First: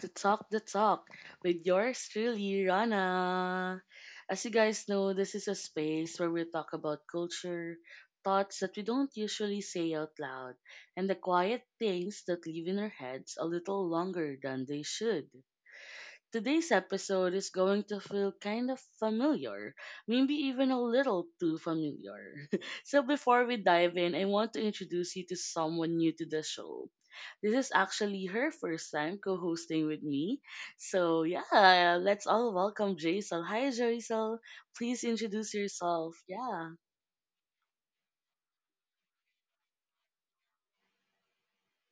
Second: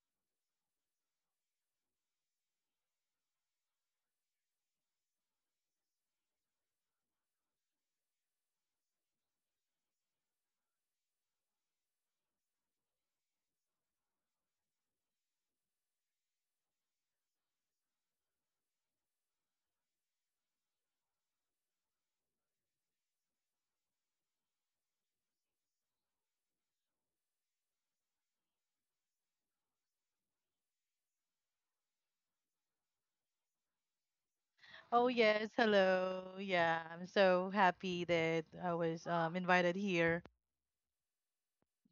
to Talk the Talk with yours truly, Rana. As you guys know, this is a space where we talk about culture, thoughts that we don't usually say out loud, and the quiet things that live in our heads a little longer than they should. Today's episode is going to feel kind of familiar, maybe even a little too familiar. So before we dive in, I want to introduce you to someone new to the show. This is actually her first time co hosting with me. So, yeah, let's all welcome Jaisal. Hi, Jaisal. Please Oh yes, introduce yourself. hello. Yeah, Yeah, I'm so happy that I was invited here.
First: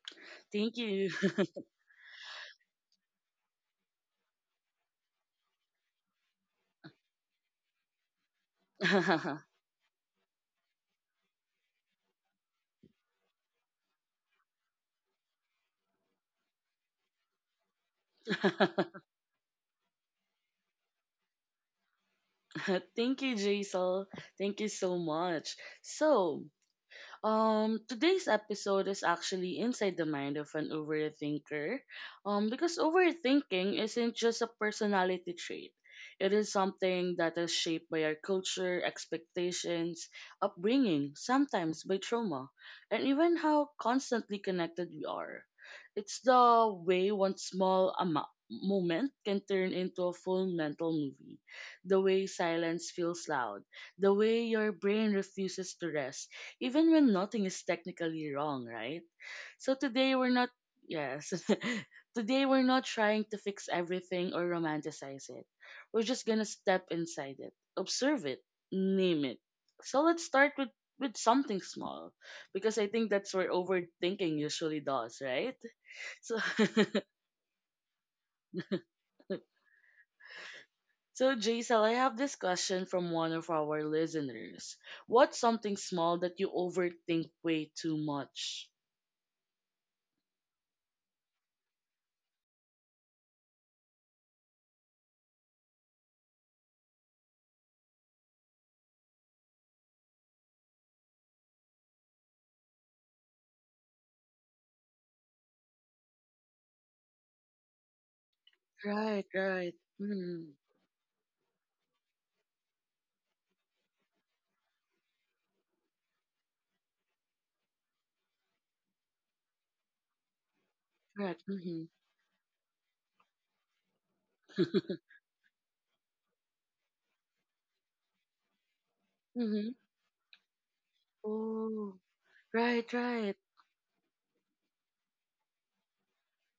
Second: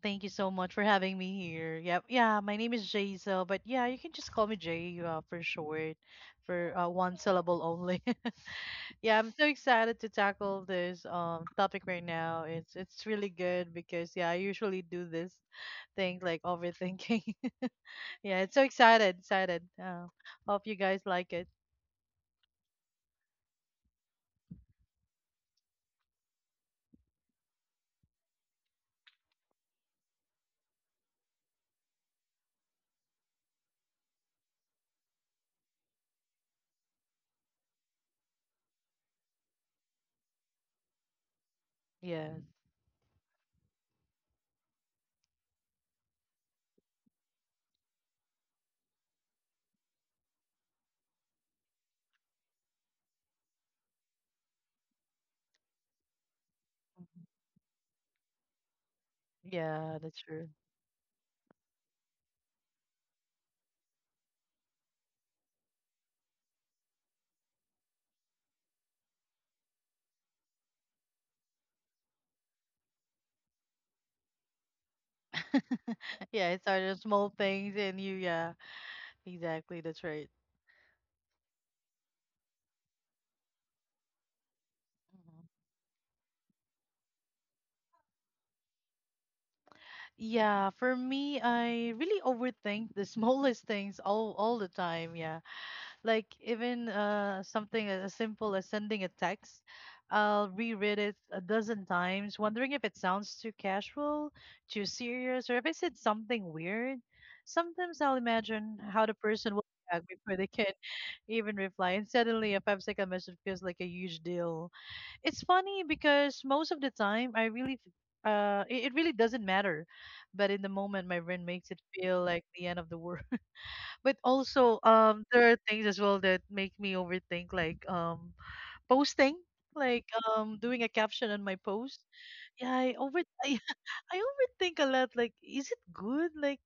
Thank you so much thank for you. having me here. Yep. Yeah, my name is Jaisel, but yeah, you can just call me Jay for short, for one syllable only. Yeah, I'm so excited to tackle this topic right now. It's really good because yeah, I usually do this thing like overthinking. Yeah, it's so excited. Hope you guys like it. Thank you, Jaisal. Thank you so much. So, Today's episode is actually inside the mind of an overthinker. Because overthinking isn't just a personality trait. It is something that is shaped by our culture, expectations, upbringing, sometimes by Yeah, trauma, and even how constantly connected we are. It's the way one small amount moment can turn into a full mental movie. The way silence feels loud. The way your brain refuses to rest even when nothing is technically wrong, right? So yeah, today that's we're true. not, yes, today we're not trying to fix everything or romanticize it. We're just gonna step inside it, observe it, name it. So let's start with something small because I think that's where overthinking usually does, right? So Yeah, it started small things, and you, yeah, exactly, that's right. So, Jaisal, I have this question from one of our listeners. What's Mhm. something small that you overthink way too much? Yeah, for me, I really overthink the smallest things all the time. Yeah. Like even something as simple as sending a text, I'll reread it a dozen times, wondering if it sounds too casual, too serious, or if I said something weird. Sometimes I'll imagine how the Right, person will right. react before they Mm, can even reply, and suddenly a 5-second message feels like a huge deal. It's funny because most of the time I really it really doesn't matter, but in the moment my brain right. makes it Mm-hmm. feel like the end of the world. But also there are things as well that make me overthink, like posting, Mm-hmm. like doing a caption on my post. Oh, Yeah, I right, over right. I, I overthink a lot, like is it good? Like,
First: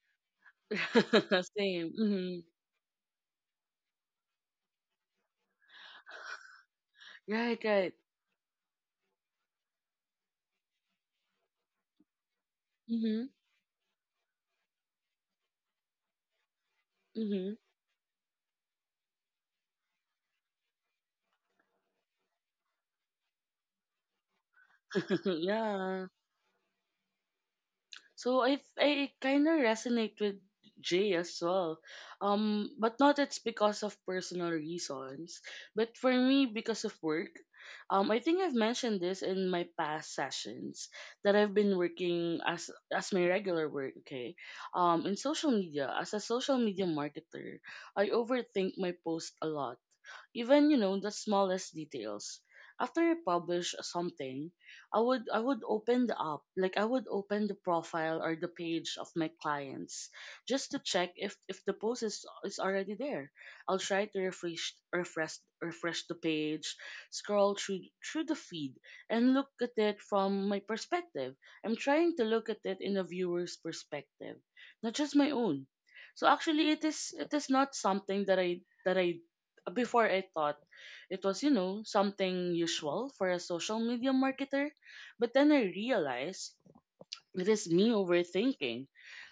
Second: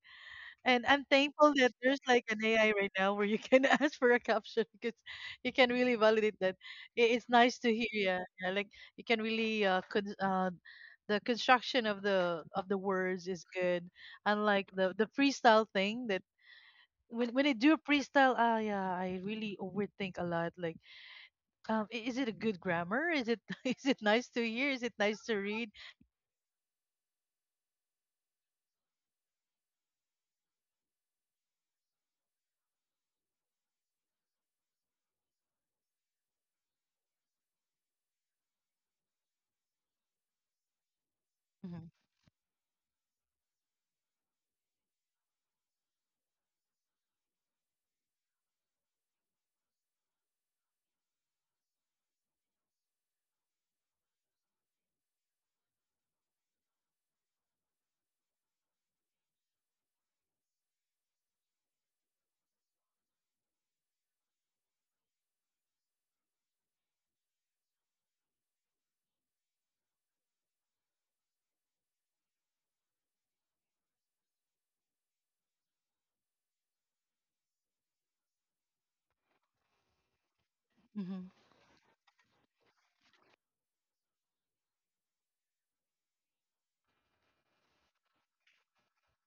and I'm thankful that Same. there's like Mm-hmm. an AI right now where you can ask for a caption, because you can really validate that. It's Right, nice to hear, right. yeah, yeah. Like, you can really the construction of the Mm-hmm. words is good, unlike the freestyle thing, that when Mm-hmm. I do a freestyle, yeah, I really overthink a lot. Like, is it a good grammar? Is it is it nice to hear? Is it nice to read? Yeah. So I kind of resonate with Jay as well. But not it's because of personal reasons, but for me because of work. I think I've mentioned this in my past sessions that I've been Hmm. working as my regular work. Okay, in social media as a social media marketer, I overthink my post a lot, even you know the smallest details. After I publish something, I would open the app, like I would open the profile or the page of my clients just to check if the post is already there. I'll try to refresh the page, scroll through the feed and look at it from my perspective. I'm trying to look at it in a viewer's perspective, not just my own. So actually it is not something that I before I thought it Hmm. was, you know, something usual for a social media marketer, but then I realized it is me overthinking.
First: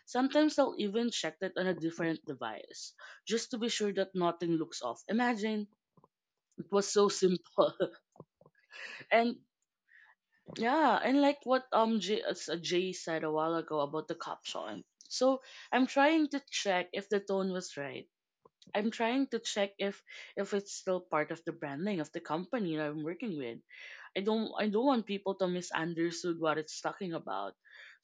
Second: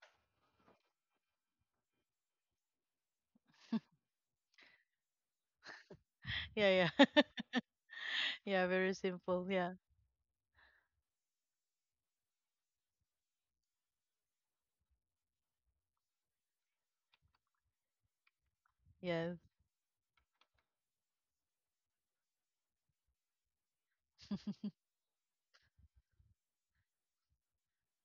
Sometimes I'll even check it on a different device just to be sure that nothing looks off. Imagine, it Yeah, was so yeah, simple. yeah. Very And simple. Yeah. yeah, and like what Jay, Jay said a while ago about the caption. So I'm trying to check if the tone was right. I'm Yes. trying to check if it's still part of the branding of the company that I'm working with. I don't want people to misunderstood what it's talking about.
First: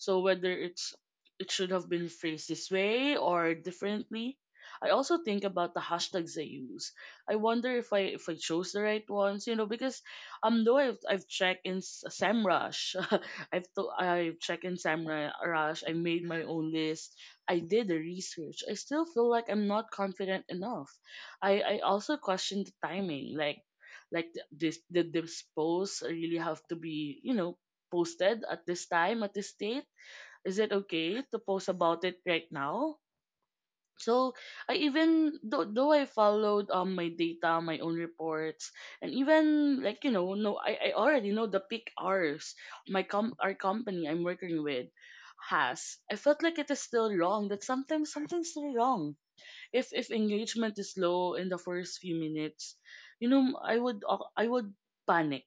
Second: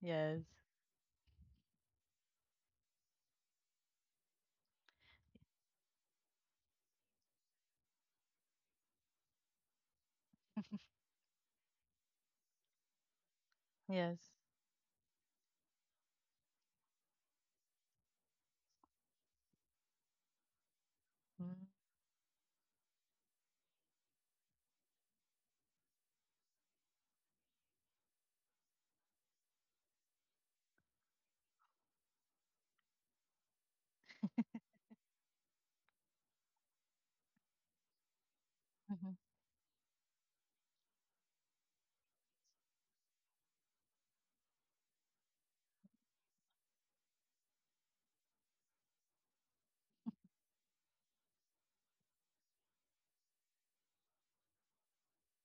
So Yes. whether it's, it should have been phrased this way or differently. I also think about the hashtags I use. I wonder if I chose the right ones, you know, because though I've checked in Samrush, Yes. I've checked in Samrush. I made my own list. I did the research, I still feel like I'm not confident enough. Mm-hmm. I also question the timing, like this, did this post really have to be, you know, posted at this time, at this date? Is it okay to post about it right now? So I, though I followed my data, my own reports, Mm-hmm. and even like you know, no, I already know the peak hours my com our company I'm working with has. I felt like it is still wrong, that sometimes something's still wrong. If engagement is low in the first few minutes, you know, I would panic.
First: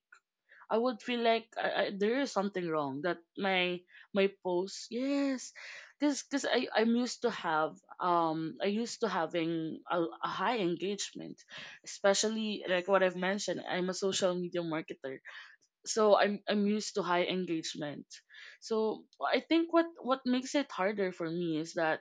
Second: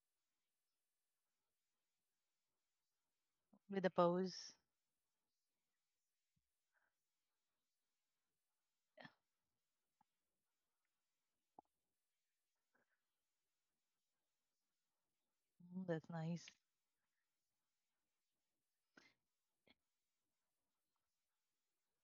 I would feel like there is something wrong that my With the my pose. post yes Because I'm used to have, I used to having a high engagement, especially like what I've mentioned, I'm a social media marketer, Mm, that's so nice. I'm used to high engagement. So I think what makes it harder for me is that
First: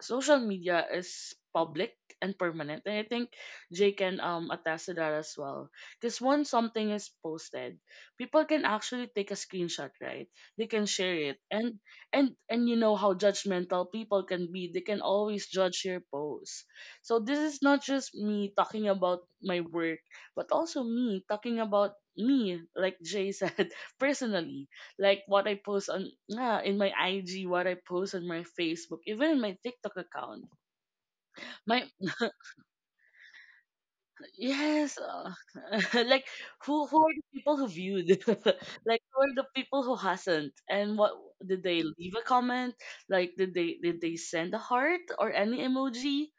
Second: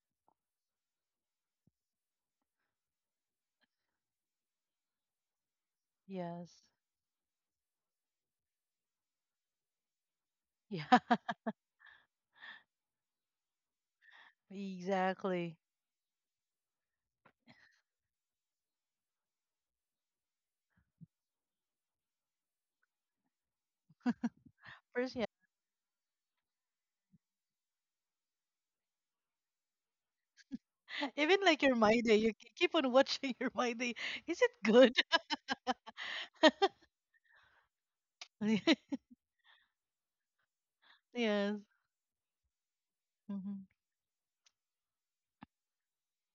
social media is public and permanent, and I think Jay can attest to that as well. Because once Yes. something is posted, people can actually take a screenshot, right? They can Yeah. share it, and you know how judgmental people can be. They can always Exactly. judge your post. So this is not just me talking about my work, but also me talking about me, like Jay said, personally, First, like yeah. what I post on, yeah, in my IG, what I post on my Facebook, even in my TikTok account. Even like your My, My Day, you keep on watching your My Day. Is it good? yes, like who who are the people who viewed? Like who are the people who hasn't? And what, Yes. did they leave a comment? Like did Mm-hmm. they did they send a heart or any emoji?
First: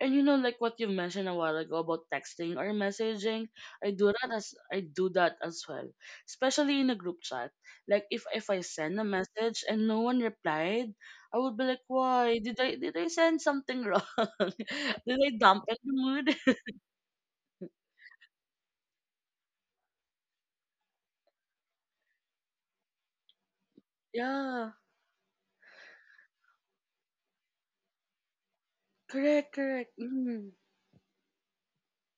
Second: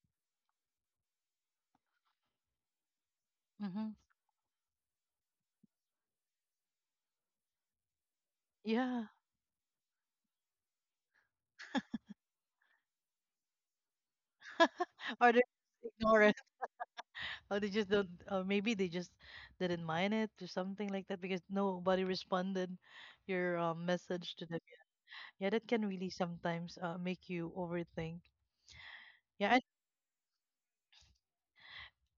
And you know, like what you mentioned a while ago about texting or messaging, Mm-hmm. I do that as I do that as well, especially in a group chat. Like if I send a Yeah. message and no one replied, I would be like, why did I send something wrong? Did I Or they dampen the just ignore mood? it, or they just don't, or maybe they just didn't mind it or something like that, because nobody responded your message to them. Yeah. Yeah, that can really sometimes make you overthink. Correct, Yeah, and, correct. Mm.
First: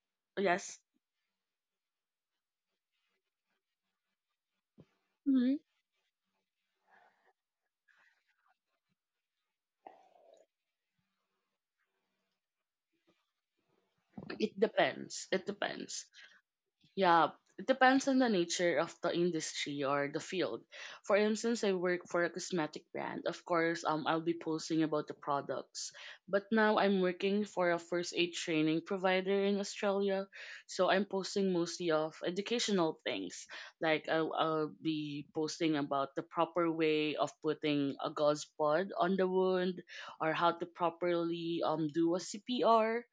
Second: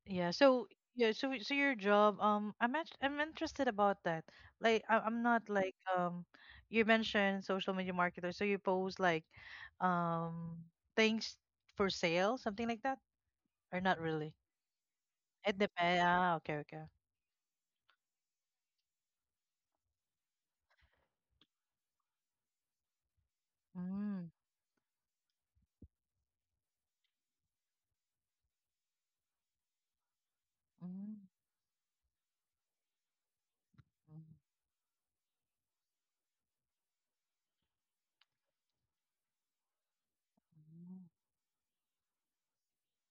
yeah, so, Yes. yeah, so your job, I'm interested about that. Like, I'm not Hmm. like you mentioned social media marketer, so you post like um things for sale, something like that, or not really? It depends. It It depends. depends. Okay, okay. Yeah, it depends on the nature of the industry or the field. For instance, I work for a cosmetic brand. Of course, I'll Mm, be posting about the products. But now I'm working for a first aid training provider in Australia, so I'm mm. posting mostly of educational things. Like I'll be posting about the proper way of putting a gauze pod on the wound, or how to Mhm. properly do a CPR.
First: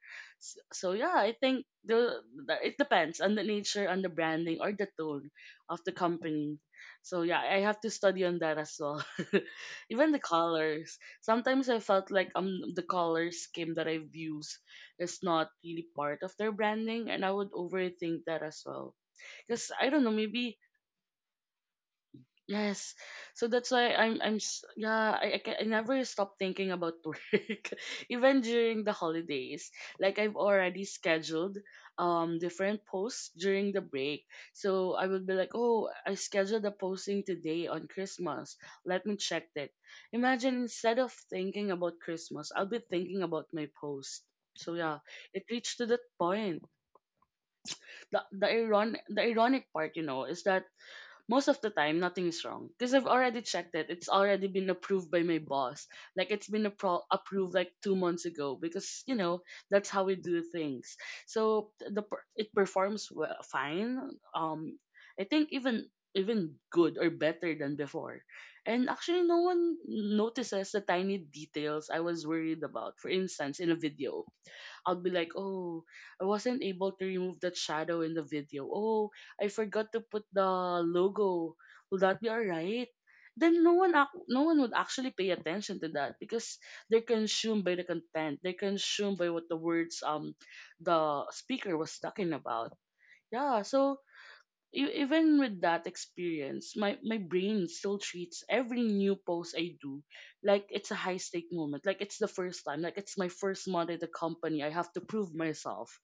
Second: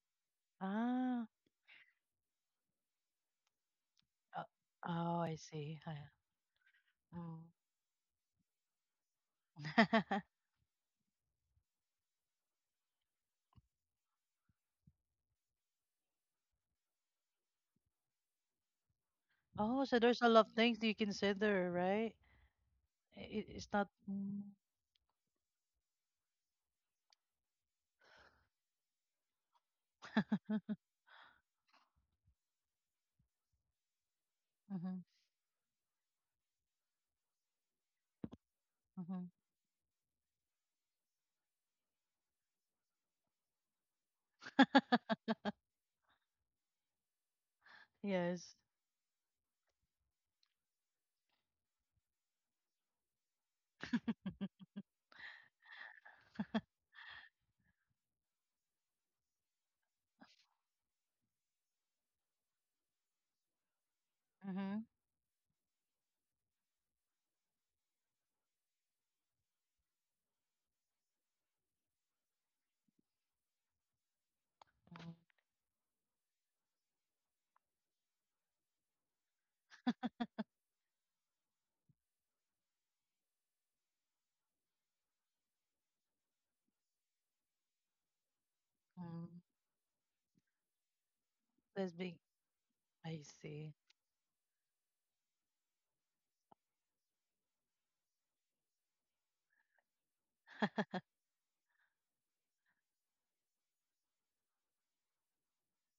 So yeah, Ah, I think the it depends on the nature, on the uh, branding, or the oh, tone I of see. the company. So Mm. yeah, I have to study on that as well. Even the colors. Sometimes I felt like the color scheme that I've used is not really part of their branding, and I would overthink that as well. Because I Oh, so don't know, there's a lot of maybe. things that you consider, right? Yes. So It, that's it's not. why Mm-hmm. Yeah, I never stop thinking about work, even during the holidays. Like I've already scheduled different posts during the break. So I will be like, "Oh, I scheduled a posting today on Christmas. Let me Hmm. check that." Imagine, instead of thinking about Christmas, I'll be thinking about my post. So yeah, it reached to that point. The the Yes. iron the ironic part, you know, is that most of the time nothing's wrong because I've already checked it. It's already been approved by my boss. Like it's been approved like 2 months ago because you know that's how we do things. So it performs well, fine. Um, Mm-hmm. I think even, even good or better than before. And actually no one notices the tiny details I was worried about. For instance, in a video, I'll be like, oh, I wasn't able to remove that shadow in the video. Oh, I forgot to put the logo. Will that be alright? Then no one would actually pay attention to that because they're consumed by the content. They're consumed by Mm-hmm. what the words the speaker was That's big. talking about. I Yeah, see. so even with that experience, my brain still treats every new post I do like it's a high stake moment, like it's the first time, like it's my first month at the company. I have to prove myself.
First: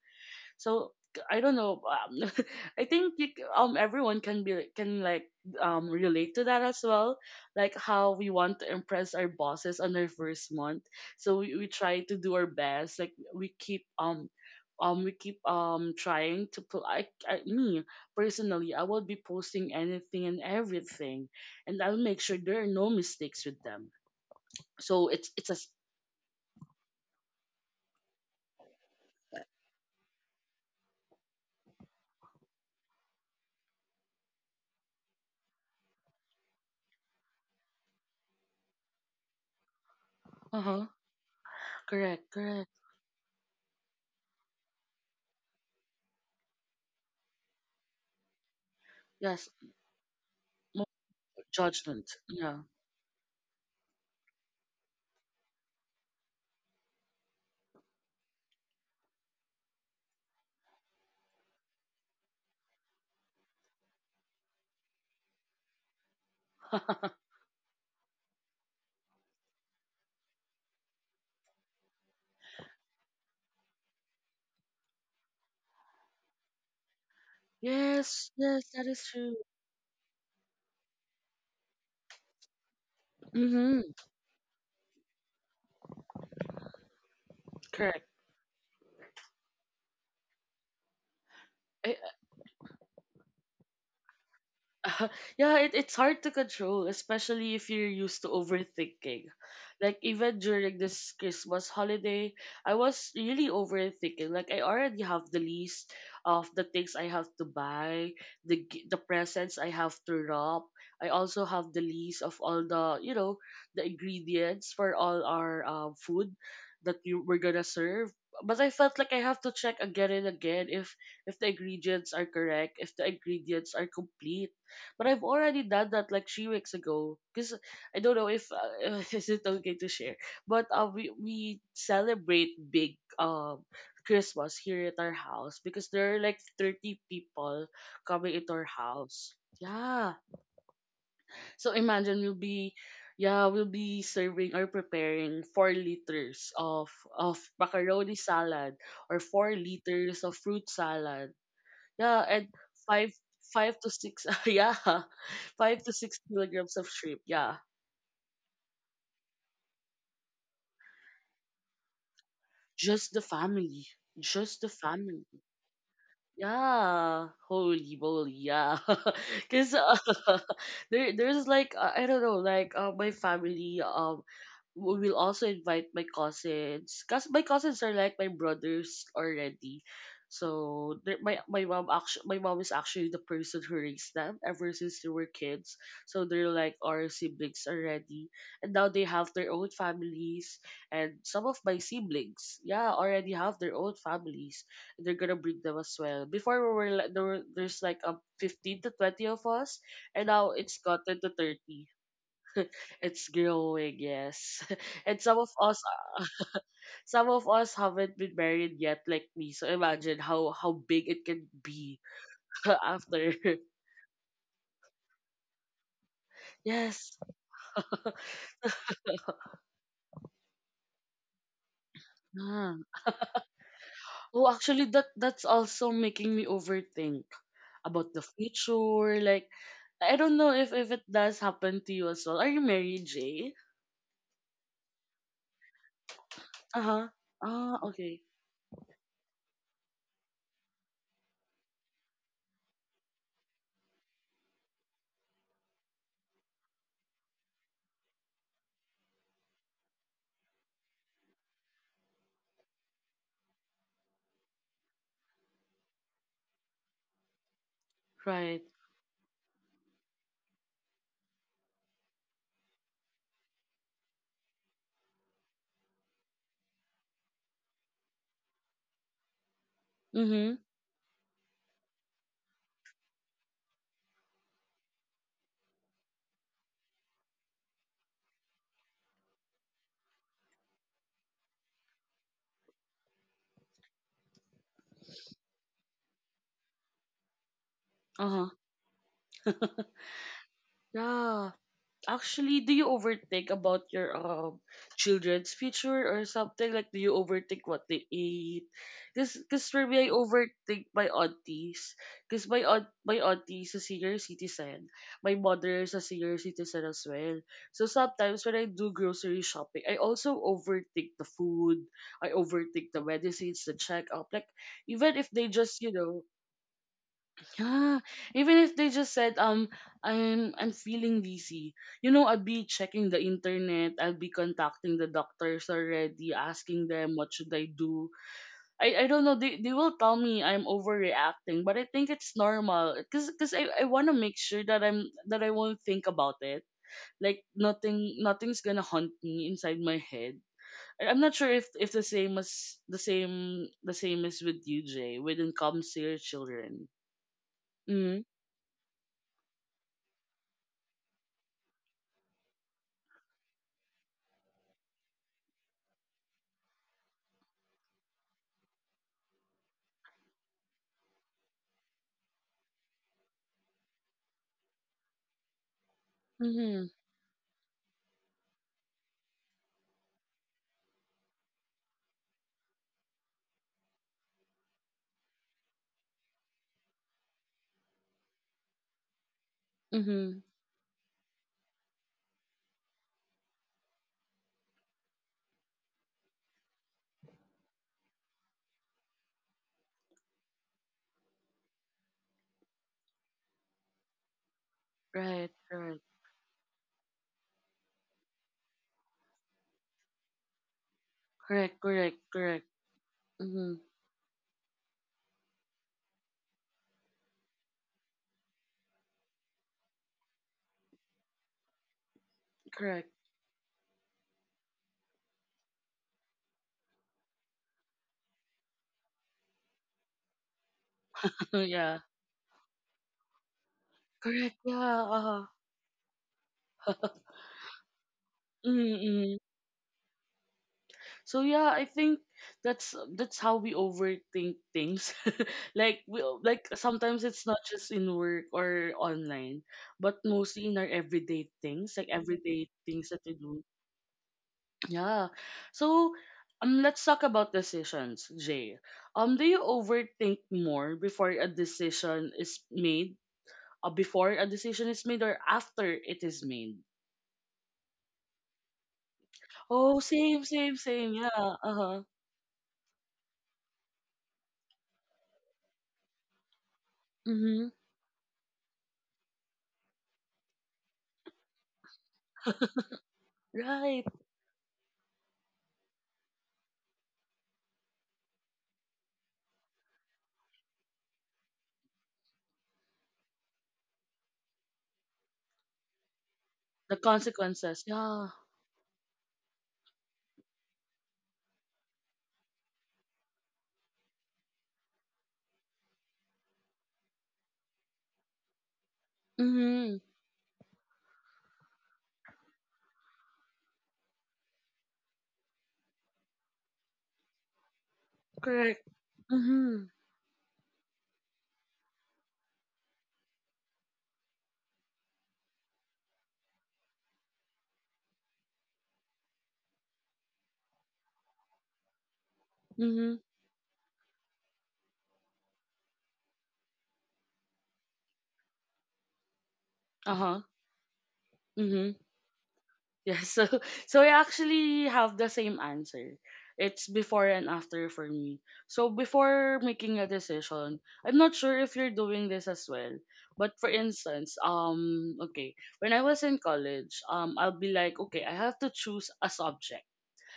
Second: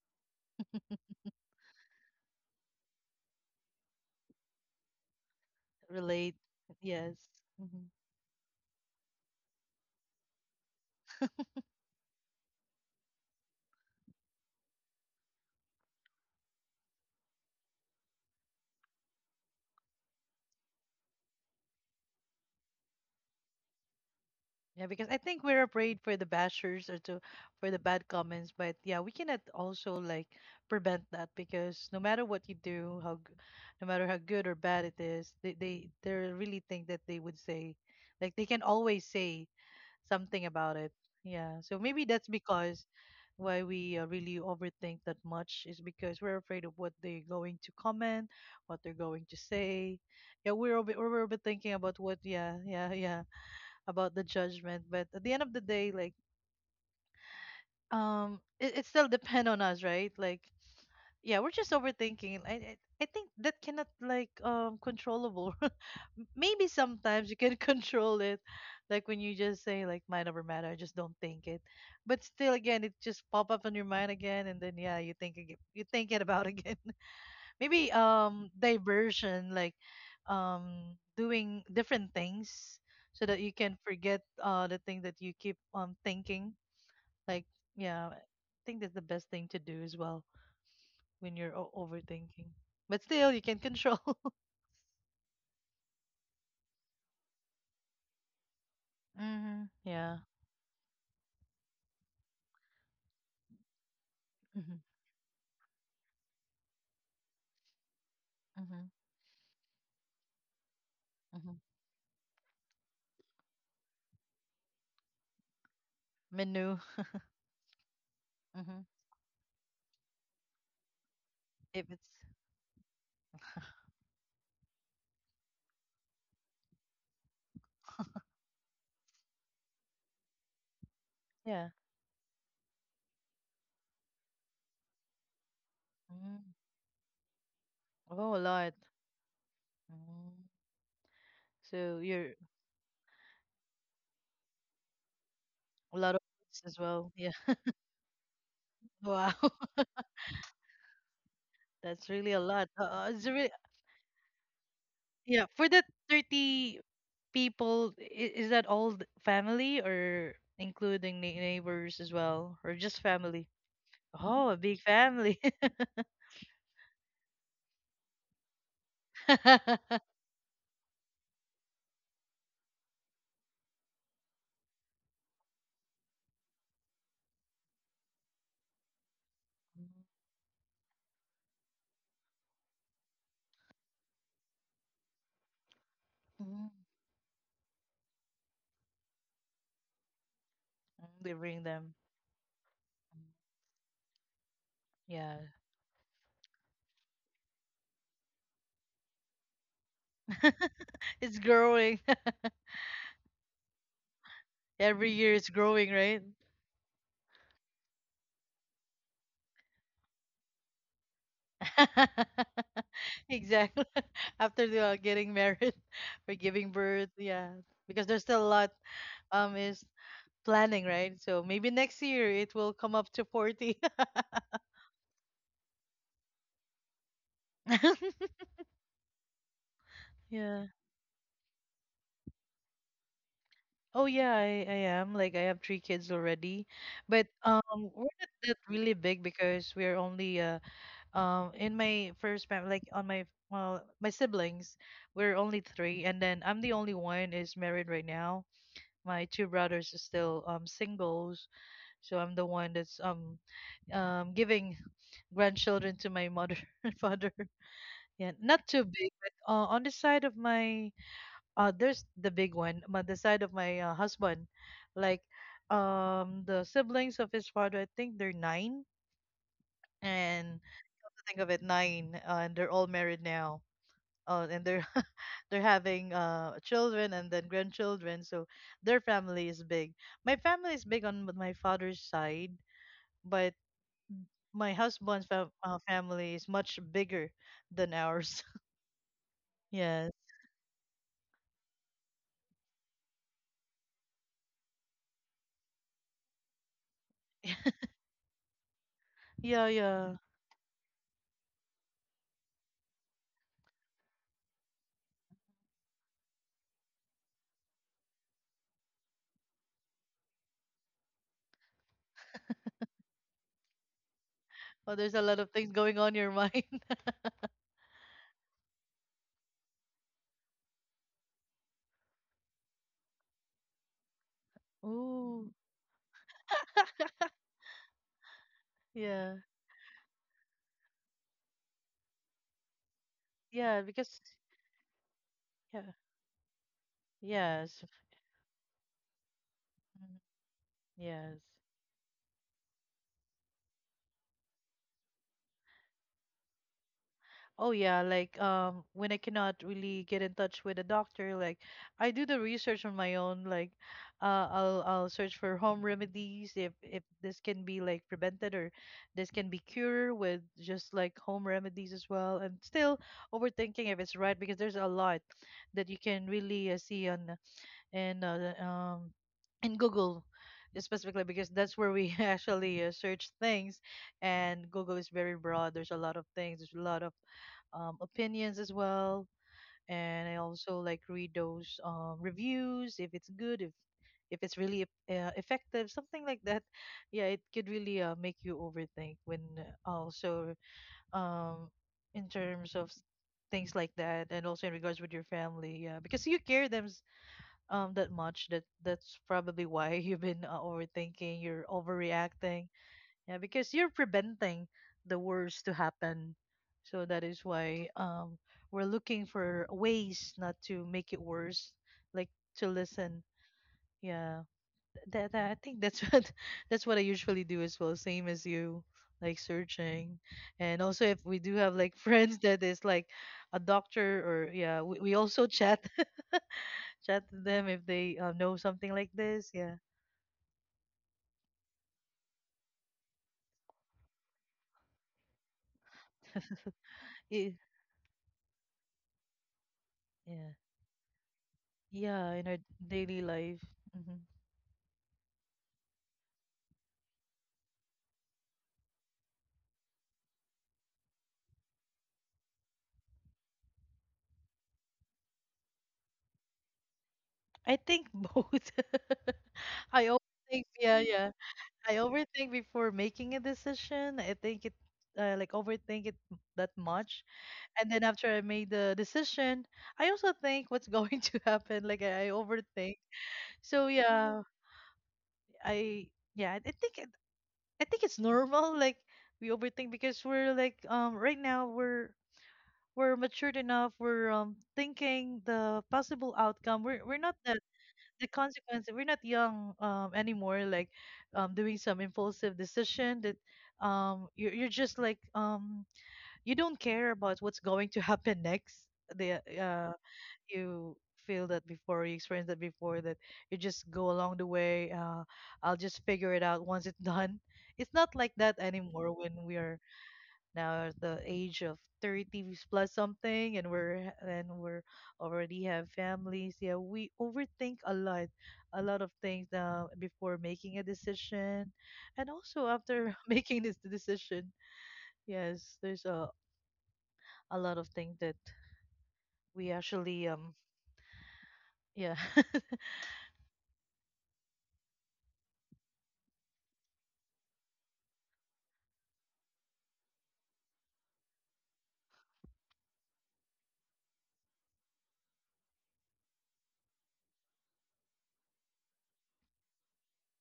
So I don't know. I think everyone can be can like relate Relate. to that as Yes. well. Like Mm-hmm. how we want to impress our bosses on our first month, so we try to do our best. Like we keep trying to put, I me personally I will be posting anything and everything, and I'll make sure there are no mistakes with them. Yeah, So because I think it's a, we're afraid for the bashers, or to, for the bad comments. But yeah, we cannot also like prevent that, because no matter what you do, how no matter how good or bad it is, they really think that they would say, like they can always say something uh about huh, it. Yeah, so maybe that's correct correct, because why we really overthink that much is because we're afraid of what they're going to comment, what they're going to yes, say. Yeah, we're more over, we're overthinking about what. judgment, Yeah, yeah. yeah, yeah, about the judgment. But at the end of the day, like it still depend on us, right? Like, yeah, we're just overthinking. I think that cannot like controllable. Maybe sometimes you can control it. Like, when you just say like mind over matter, I just don't think it. But still again, it just pop up on your mind again, and then yeah, you think again, you think it about again. Maybe Yes, yes, that is true. diversion, like doing different things so that you can Mm-hmm. forget the thing that you keep thinking. Like, yeah, Correct. I think that's the best thing to do as well, when you're I, overthinking. But still you can control. yeah, it's hard to control, especially if you're used to overthinking. Mm-hmm. Like, Yeah. even during this Christmas holiday, I was really overthinking. Like, I Mm-hmm. already have the list of the things I have to buy, Mm-hmm. The presents I have to wrap. I also Mm-hmm. have the list of all the, you know, the ingredients for all our food Menu. that you we're gonna serve. But I Mm-hmm. felt like I have to check again and again if the If it's, ingredients are correct, if the ingredients are complete, but I've already done that like 3 weeks ago because I don't know if is it okay to share. But uh, we yeah, we celebrate big Christmas here at our house because there are mm. like 30 people Oh, a coming into our lot. house. Yeah. Mm. So So imagine you're, we'll be yeah, we'll be serving or preparing four a lot of liters books as of well, yeah. of macaroni salad or Wow. 4 liters of fruit salad. That's Yeah, really a and lot, five it's really. five to six, yeah, Yeah, for that Five to six 30 kilograms of shrimp. Yeah. people, is that all family, or including neighbors as well, or just Just the family? family. Oh, a Just the big family. family. Yeah, holy moly, yeah. Because there's like I don't know, like my family, we will also invite my cousins because my cousins are like my brothers already. So my mom is actually the person who raised them ever since they were kids. So they're Mhm. like our siblings already, and now they have their own families. Mhm. And They some bring of my them. siblings, yeah, already have their own families, they're Yeah. gonna bring them as well. Before we were like there's like 15 to 20 of us, and now it's gotten to It's 30. growing. It's growing, yes. Every and year it's growing, right? some of us haven't been married yet, like me. So imagine how big it can be after. Exactly. After they are getting married, or giving birth, Yes. yeah. Because there's still a lot is planning, right? So maybe next year it will come Ah. up to 40. Oh, actually, that's also making me overthink about the future. Like, I don't know Yeah. If it does happen to you as well. Are you married, Jay? Oh yeah, I am. Like, I have three kids already. Uh huh. But Ah, we're okay. not that really big, because we're only in my first family, like on my, well, my siblings, we're only three, and then I'm the only one is married right now. My two brothers are still singles, so I'm the one that's giving grandchildren to my mother and father. Yeah, not Right. too big, but on the side of my, there's the big one. My The side of my husband, like, the siblings of his father, I think they're nine. And Mm-hmm. think of it, nine and they're all married now, and they're they're having children and then grandchildren, so their family is big. My family is big on my father's side, but my husband's family is much bigger than ours. Uh-huh. Yes. Yeah. Actually, do you overthink about your children's future or something? Like, do you overthink what they eat? Cause, Yeah, cause for me, I yeah, overthink my aunties. Cause my auntie is a senior citizen. My mother is a senior citizen as well. So sometimes when I do grocery shopping, I also overthink the food. I overthink the medicines, the checkup. Like, oh, there's a even if lot of they things just, you going on in know, your mind. yeah, even if they just said I'm feeling dizzy, I'll be checking the internet. I'll be contacting the Ooh. doctors already, asking them what should I do. I don't Yeah. know. They will tell me I'm overreacting, but I think it's normal. Cause I Yeah, I because wanna make sure that I won't yeah. think about it. Like Yes. nothing nothing's gonna haunt me inside my Mhm. head. I'm Yes. not sure if the same is with you, Jay. When it comes to your children. Oh yeah, Mm-hmm. like when I cannot really get in touch with a doctor, like, I do the research on my own. Like, I'll search for home remedies if this can be like prevented, or this can be cured with just like home remedies as well. And still overthinking if it's right, because there's a lot that you can really Mm-hmm. see on and in Google, specifically, because that's where we actually search things, and Google is very broad. There's a lot of things, there's a lot of opinions as well. And I Mm-hmm. also like read those reviews, if it's good, if it's really effective, something like that. Yeah, it could really make you overthink, when also um, in terms of things like that, and also in regards with your Right, family, yeah, right. because you care them that much, that's probably why you've been overthinking, you're Correct, correct, overreacting. correct. Yeah, because Mm-hmm. you're preventing the worst to happen. So that is why we're looking for ways not to make it worse, like, to Correct. listen, yeah. That I think that's what, that's what I usually do as well, same as you. Like, searching, and also if we do have like yeah. friends that is like a doctor, or Correct. yeah, we, Yeah. we also Uh-huh. chat to them if they know something like Mm-hmm. Mm-hmm. this. Yeah. So yeah, I think that's how we overthink things. like we like sometimes it's Y- not just in work or online, but Yeah. mostly in our everyday things, like Yeah, in our everyday things daily that we life. do. Hmm. Yeah. So let's talk about decisions, Jay. Do you overthink more before a decision is made? Or after it is made. I think both. Oh, I same, overthink, same, yeah, same. yeah. Yeah. Uh I huh. overthink before making a decision. Like overthink it that much. Mhm. And then after I made the decision, I also think what's going to happen. Like, I overthink. So Right. yeah, I yeah, I think it, I think it's normal. Like, we overthink because we're like right now we're matured enough, we're thinking the possible outcome. we're, The we're not the, consequences. the Yeah. consequence, we're not young anymore, like doing some impulsive decision that, you're just like you don't care about what's going to happen next. The Yeah, Mhm. you feel that, before you experience that, before that you just go along the way, I'll just figure it out once it's done. It's not like that Correct. anymore when we are Mhm. now the age of 30 plus something, and we're already have families. Yeah, we overthink a lot, a lot of things now before making a decision, and also after Mhm. making this decision. Yes, there's a lot of things that we Uh actually huh. Mhm. yeah. Yeah, so so I actually have the same answer. It's before and after for me. So before making a decision, I'm not sure if you're doing this as well. But for instance, okay, when I was in college, I'll be like, okay, I have to choose a subject.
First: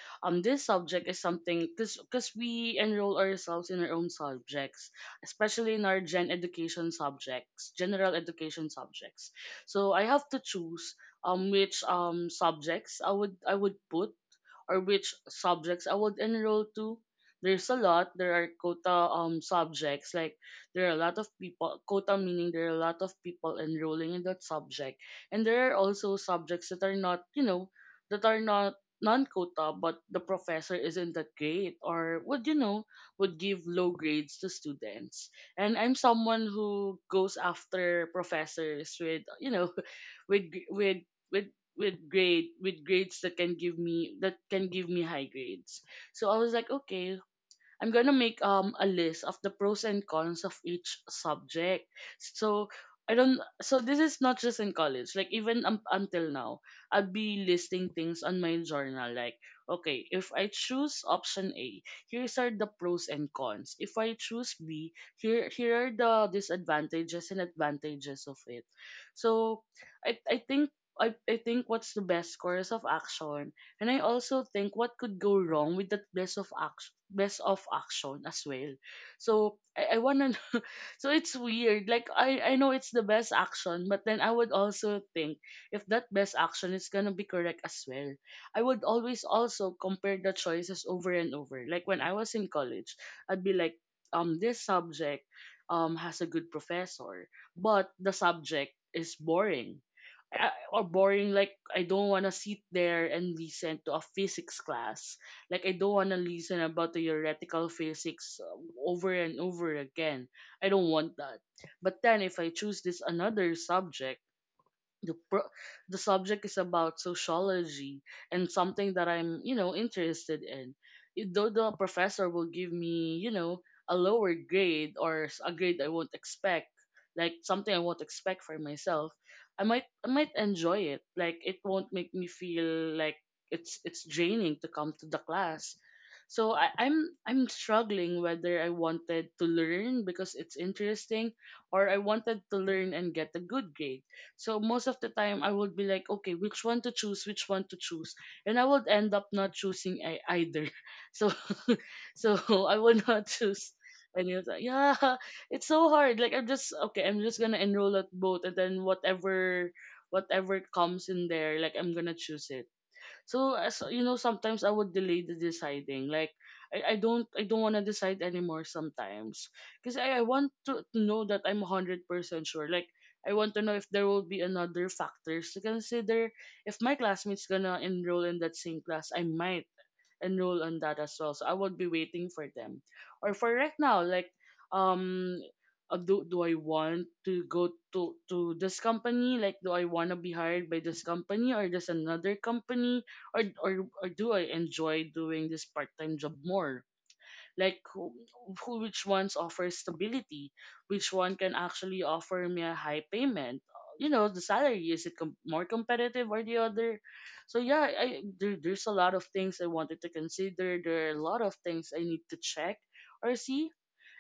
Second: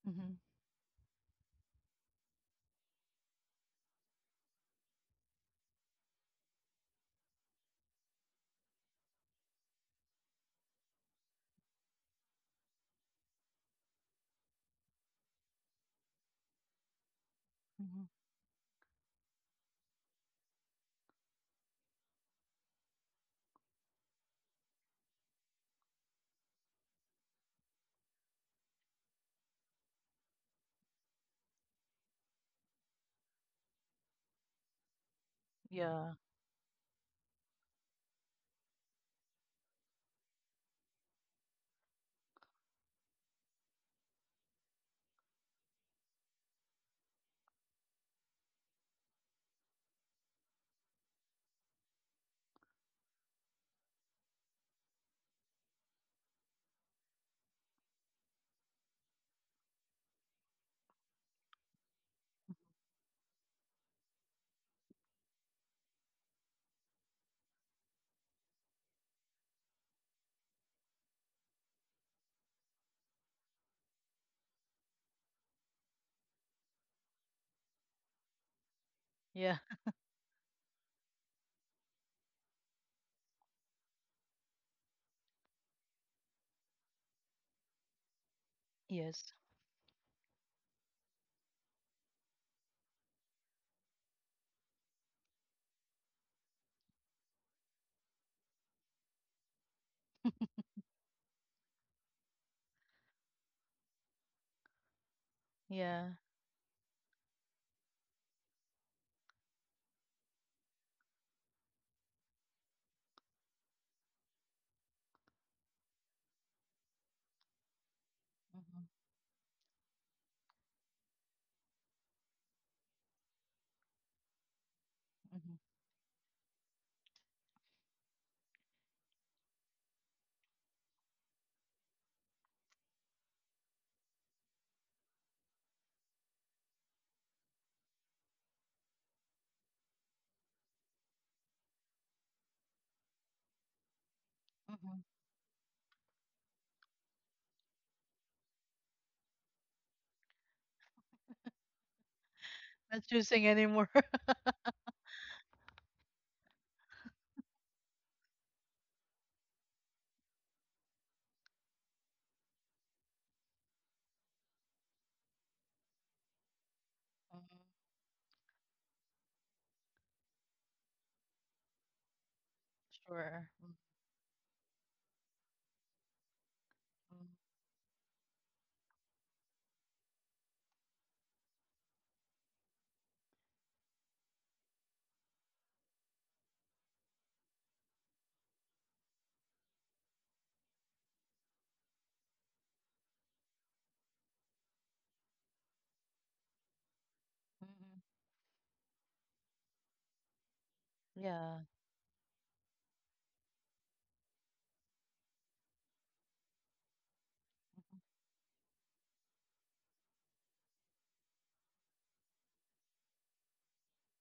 Hmm. This subject is something Because we enroll ourselves in our own subjects, especially in our general education subjects. So I have to choose which subjects I would put, or which subjects I would enroll to. There's a Hmm. lot. There are quota subjects. Like there are a lot of people quota meaning there are a lot of people enrolling in that subject, and there are also subjects that are not, that are not non-quota, but the professor isn't that great, or would, would give low grades to students, and I'm Yeah, someone who goes after professors with, with with with with grades that can give me, high grades. So I was like, okay, I'm gonna make a list of the pros and cons of each subject. So I don't. So this is not just in college. Like even until now, I'd be listing things on my journal. Like, okay, if I choose option A, here's are the pros and cons. If I choose B, here are the disadvantages and advantages of it. So I think, I think what's the best course of action, and I also think what could go wrong with that best of action as well. yeah, So I wanna so it's weird. Like I know it's the best action, but then I would also think if that best action is gonna be correct as well. I would always yes, also compare the choices over and over. Like when I was in college, I'd be like, this subject has a good professor, but the subject is boring. I- or boring like I don't want to sit there and listen to a physics class. Like I don't want yeah. to listen about the theoretical physics over and over again. I don't want that. But then if I choose this another subject, the pro- the subject is about sociology and Hmm. something that I'm, interested in. Though the professor will give me, a lower grade, or a Hmm. grade I won't expect, like something I won't expect for myself, I might enjoy it. Like it won't make me feel like it's draining to come to the class. So I'm struggling whether I wanted to learn because it's interesting, or I wanted to learn and get a good grade. So most of Hmm. the time, I would be like, okay, which one to choose, which one to choose, and I would end up not choosing either. So, so I would Not not choosing choose. anymore. And he was like, yeah, it's so hard. Like I'm just okay, I'm just gonna enroll at both, and then whatever comes in there, like I'm gonna choose it. So as you know, sometimes I would delay the deciding. Like I Mhm. don't wanna decide anymore sometimes. Cause I want to know that I'm 100% sure. Like I Sure. want to know if there will be another factors to consider. If my Mhm. classmates gonna enroll in that same class, I might enroll on that as well. So I will be waiting for them. Or for right now, like um do I want to go to this company? Like do I wanna be hired by this company or this another company? Or or or do I enjoy doing this part time job more? Like Mhm. Who, which ones offer stability, which one can Yeah. actually offer me a high payment, you know, the salary, is it more competitive or the other? So yeah, there's a lot of things I wanted to consider, there are a lot of things I need to check or see.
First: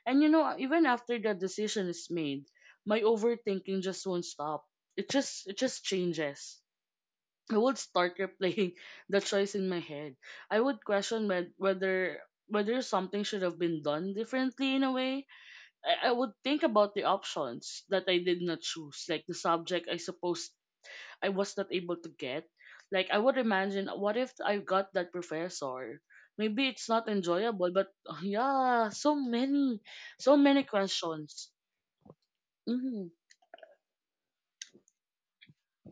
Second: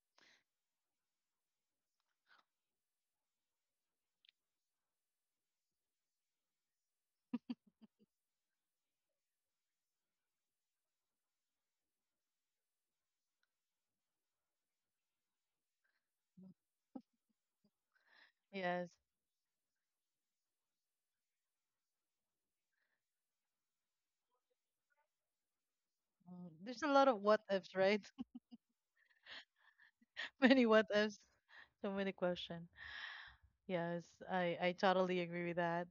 And you know, even after the decision is made, my overthinking just won't stop, it just changes. I would start replaying the choice in my head. I would question whether something should have been done differently in a way. I would think about the options that I did not Yes. choose, like the subject I suppose I was not able to get. Like I would imagine, what if I got that professor? Mm, Maybe there's it's a lot not of what enjoyable, ifs, but right? Yeah, so many, so many Many what ifs, questions. so many questions. Mm-hmm. Yes, I totally agree with that.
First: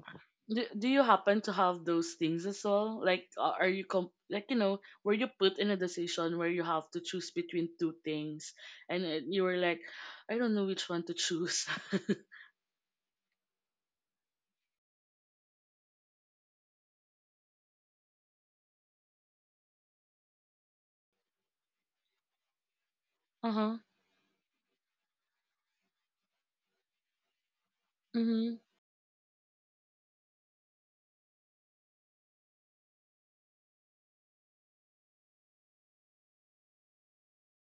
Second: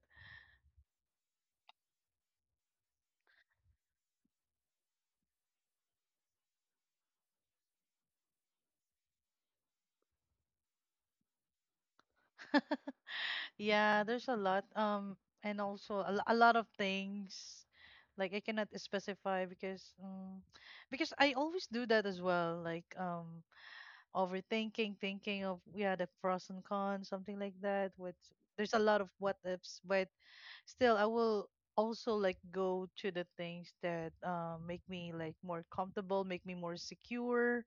do you happen to have those things as well? Like, are you like, you know, were you put in a decision where you have to choose between two things, and you were like, I don't know which one to choose. Yeah, there's a lot. And also a lot of things. Like, I cannot specify, because I always do that as well. Like Uh huh. overthinking, thinking of yeah the pros and cons, something like that. With Mhm. there's a lot of what ifs, but still I will also like go to the things that make me like more comfortable, make me more secure.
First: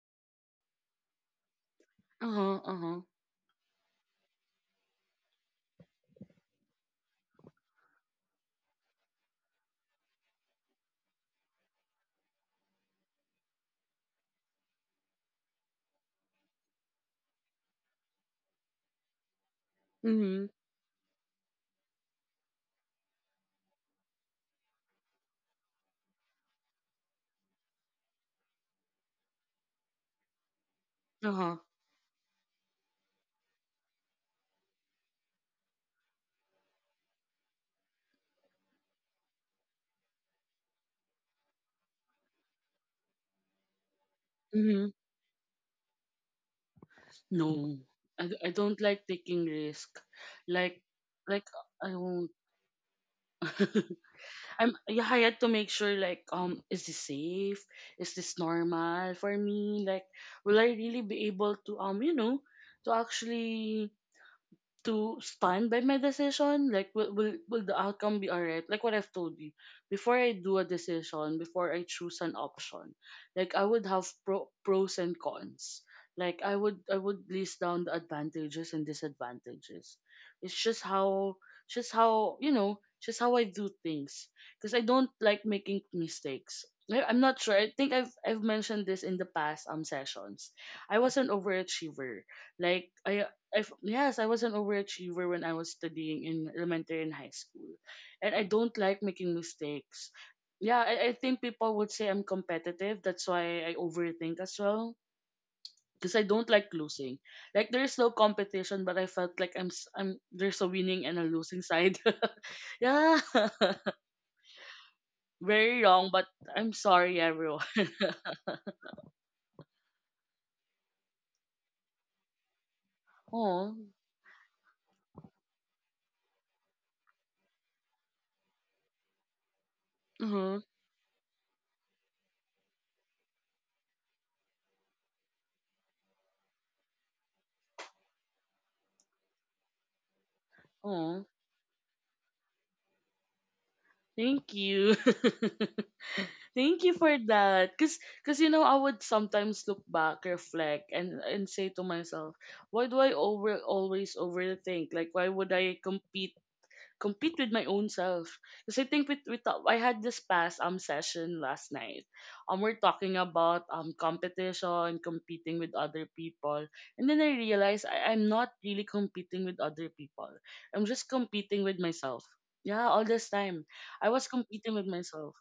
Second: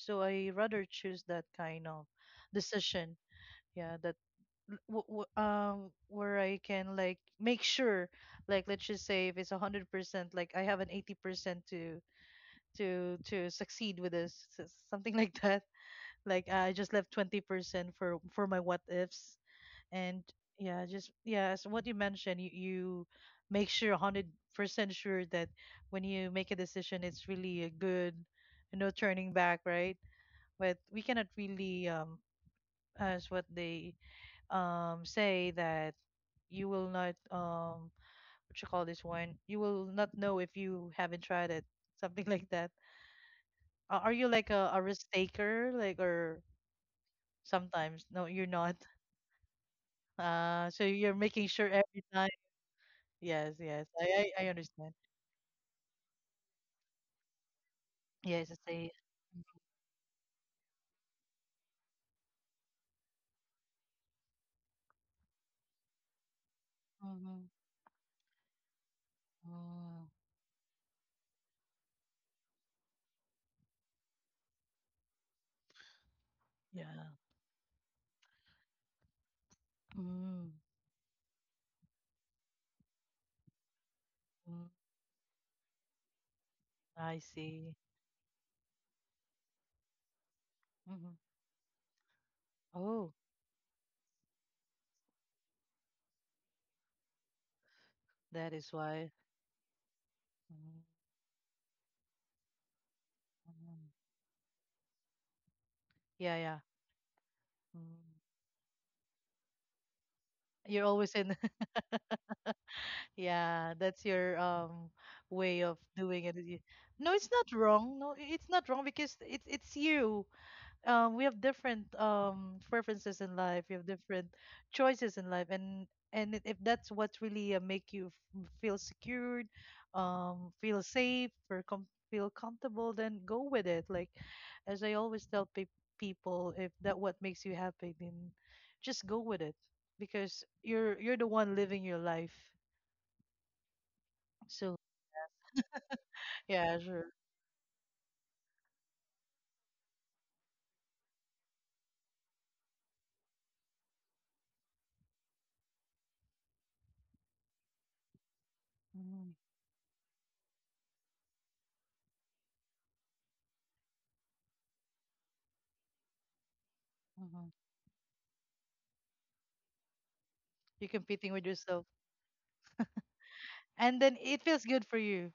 So I rather choose that kind of Uh huh. Uh huh. decision. Yeah, that where I can like make sure, like let's just say if it's 100%, like I have an 80% to to succeed with this something like that. Like I just left 20% for my what ifs. And Mhm. yeah, just yeah, as what you mentioned, you make sure 100% sure that when you make a decision it's really a good, no turning back, right? But we cannot Uh huh. really as what they say that you will not what you call this one, you will not know if you haven't tried it, something like that. Are you like a Mhm. risk taker, like, or No, sometimes no, you're I not? don't like taking risk. So Like you're making like sure I every time. won't. Yes, yes. I I'm, understand. yeah, I had to make sure, like, is this safe? Is this Yes, it's a. normal for me? Like will I really be able to you know, to actually to stand by my decision? Like, Mm-hmm. will the outcome be alright? Like what I've told you, Oh, before I do a decision, before I choose an option, like I would have pros and cons. Like I yeah. would list down the advantages and disadvantages. Mm, It's just how, you know, just how I do things, mm, because I don't like making mistakes. I I'm not sure. I see. think I've mentioned this in the past sessions. I Hmm. was an overachiever, like Oh, I I yes, I was an overachiever when I was studying in elementary and high school, and I that is don't like why. making mistakes. Mm-hmm. Yeah, I think people would say I'm competitive. That's why I overthink as well because I Yeah, don't yeah. like losing. Like there's no Mm. competition, but I felt like I'm there's a You're winning always and a in. losing side. Yeah, Yeah, that's your way of very wrong, doing but it. You- I'm No, sorry, it's not everyone. wrong. No, it's not wrong because it's you. We have different preferences in life, we Oh, have different choices in life. And if that's what really make you feel secured, uh-huh. feel safe, or feel comfortable, then go with it. Like, as I always tell people, if that what makes you happy, then just go with it, because you're Oh, the one living your life. thank So you. yeah, Thank you sure. for that. Cause, I would sometimes look back, reflect, and say to myself, why do I over always overthink? Like, why would I compete with my own self? Cause I think with Mhm, with I had this past session last night. We're talking about competition, competing with other people, and then I mhm. realized I'm not really competing with other people. I'm You're just competing with competing with yourself, myself. Yeah, all this time and I then was it feels competing with good for myself. you.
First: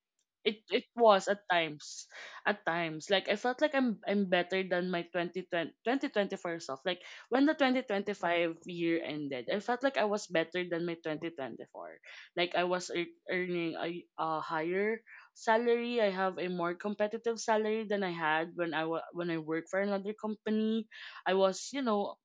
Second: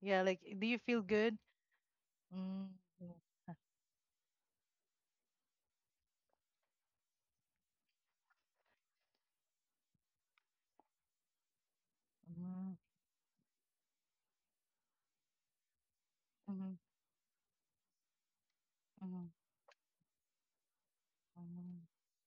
Yeah, like, It do you feel was good? at times, at Mm, times. yes. Like I felt like I'm better than my 2020, self. Like when the 2025 year ended, I felt like I was better than my 2024. Like I Mhm, was earning a higher salary. I have a mhm, more competitive salary than I had when mhm, when I worked for another company. I was, you mhm, know,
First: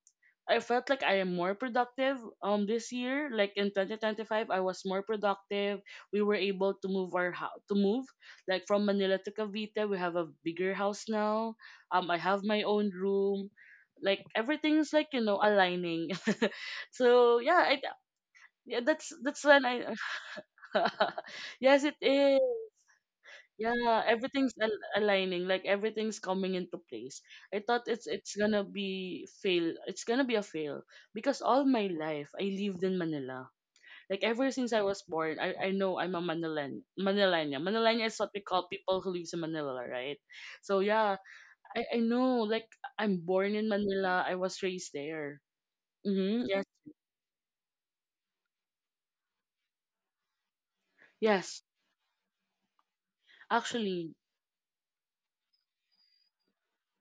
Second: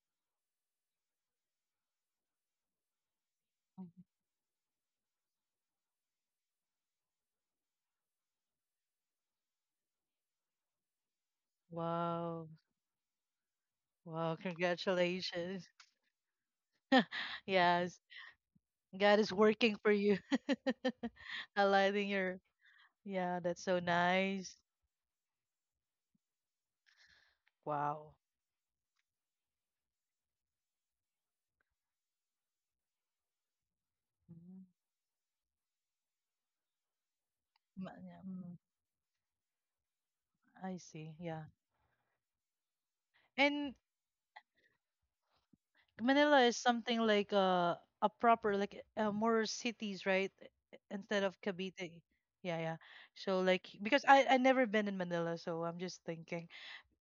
I felt like I am more productive this year. Like in mhm. 2025, I was more productive. We were able to move our house, to move like from Manila to Cavite. We have a bigger house now. I Wow. have my own room. Like Wow. everything's, like, you know, Congratulations. aligning. So yeah, I Yes. yeah, that's God is when working for I you. yes it Aligning your, is. yeah, that's so Yeah, nice. everything's aligning, like everything's coming into place. I thought Wow. it's gonna be fail. It's gonna be a fail because all my life I lived in Manila. Like ever Mhm. since I was born, I know I'm a Manilan. Manilanya. Manilanya Yeah, is what we mm, call people who lives in Manila, right? I So see. yeah, Yeah. I know like I'm born And in Manila. I was raised there. Manila Mm-hmm. is Yes. something like a proper, like, more cities, right? Instead of Yes. Cavite. Yeah, yeah. So, like, because Actually, I never been in Manila, so I'm just thinking.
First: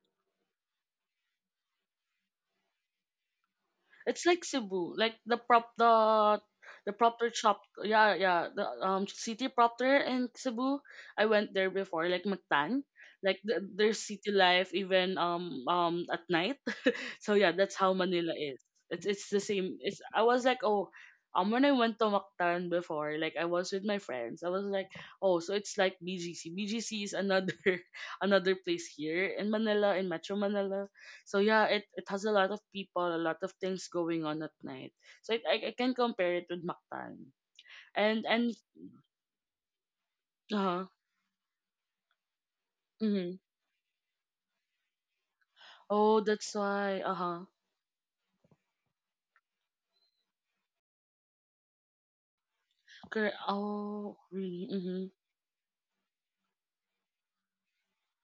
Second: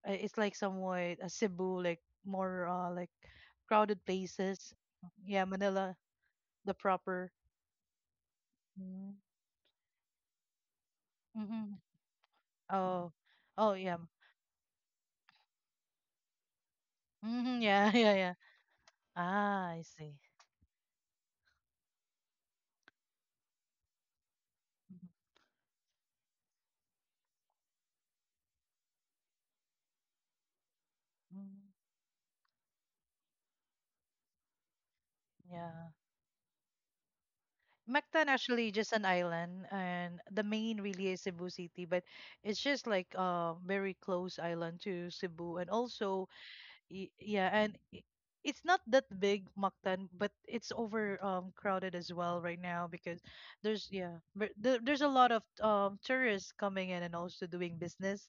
It's like somewhat Cebu, like more, like, crowded it's like places. Cebu, like Yeah, Manila, the the proper. proper shop. Yeah, yeah. The Mm. city proper in Cebu. I went Mm-hmm. there before, like Mactan. Oh, Like oh yeah. there's city life even at night. So yeah, Mm-hmm. that's Yeah, how yeah, yeah. Manila is. It's the Ah, I same. It's see. I was like, oh, when I went to Mactan before, like I was with my friends. I was like, oh, so it's like BGC. BGC is another another place here in Manila, in Metro Manila. So Mhm. yeah, it has a lot of people, a lot of things going on at night. So it, I Yeah. can compare it with Mactan. Mactan And actually just an island, and the uh main huh. really is Cebu City, but it's just like Mm-hmm. a very close island to Cebu, and Oh, also. that's why. Uh huh. Yeah, and it's not that big, Mactan, but it's over crowded as well right now because Okay. there's, yeah, Oh, but really? there's a Mm-hmm. lot of tourists coming in and also doing business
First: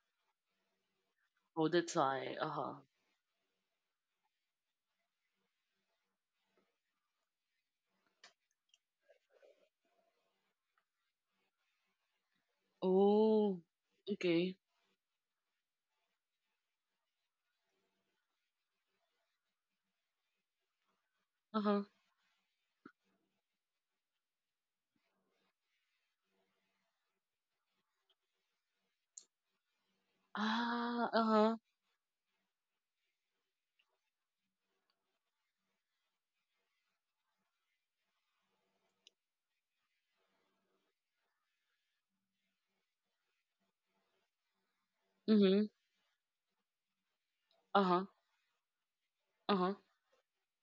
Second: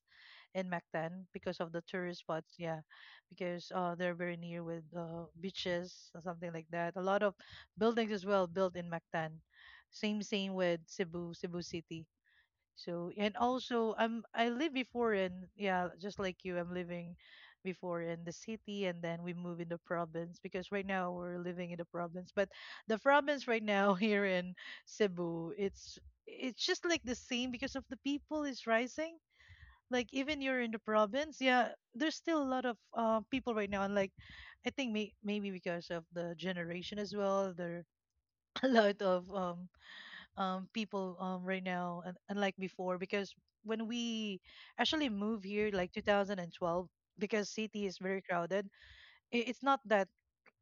in Mactan because Oh, of the that's tourist why. Uh spots, huh. yeah, because they're very near with beaches or something like that. A lot of buildings as well built in Mactan. Same with Cebu, Cebu City. So and Oh, also I okay. live before in, yeah, just like you, I'm living before in the city and then we move in the province, because right now we're living in Uh-huh. the province. But the province right now here in Cebu, it's just like the same because of the people is rising. Like even you're in the Ah, province, uh-huh. yeah, there's still a lot of people right now, and like I think maybe because of the generation as well, there a lot of people right now, unlike before, because when we actually move Mm-hmm. here like 2012, because city is Uh-huh. very crowded, it's Uh-huh. not that,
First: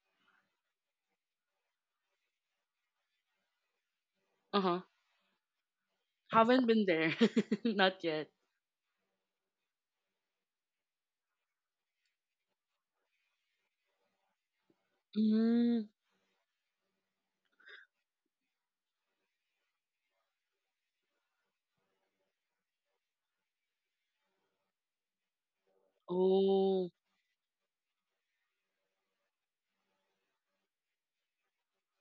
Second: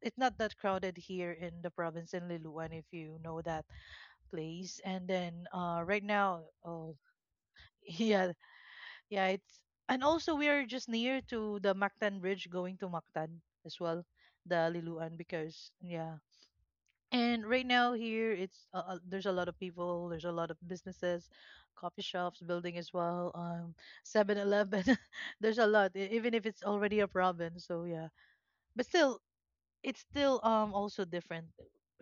it's not that crowded here in the province in Liloan, if you know that Uh-huh. place. And then right now, Haven't been oh, there. Not yet. yeah, yeah, it's, and also we are just near to the Mactan Bridge going to Mactan as well, the Liloan, because Mm. yeah. And right now here, it's there's a lot of people, there's a lot of businesses, coffee shops building as well, 7-Eleven. There's a lot, even if it's Oh. already a province. So yeah, but still, it's still also different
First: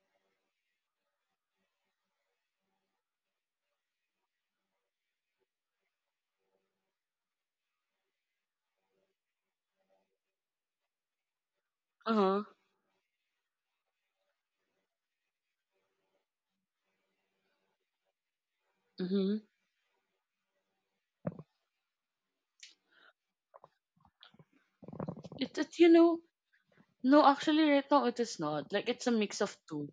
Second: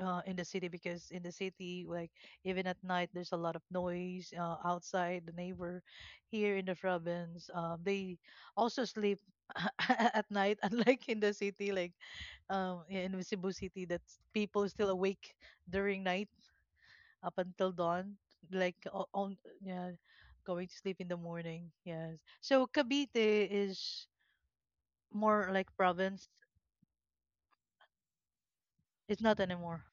in the city, because in the city, like, even at night, there's a lot of noise outside the neighbor. Here in the province, they also sleep at night, unlike in the city, like Uh-huh. In Cebu City, that people still awake during night up until dawn, like on, Mm-hmm. yeah, going to sleep in the morning. Yes. So Cavite is more It, like it, you know, province. no, actually right now it is not. Like it's a It's not mix of anymore. two.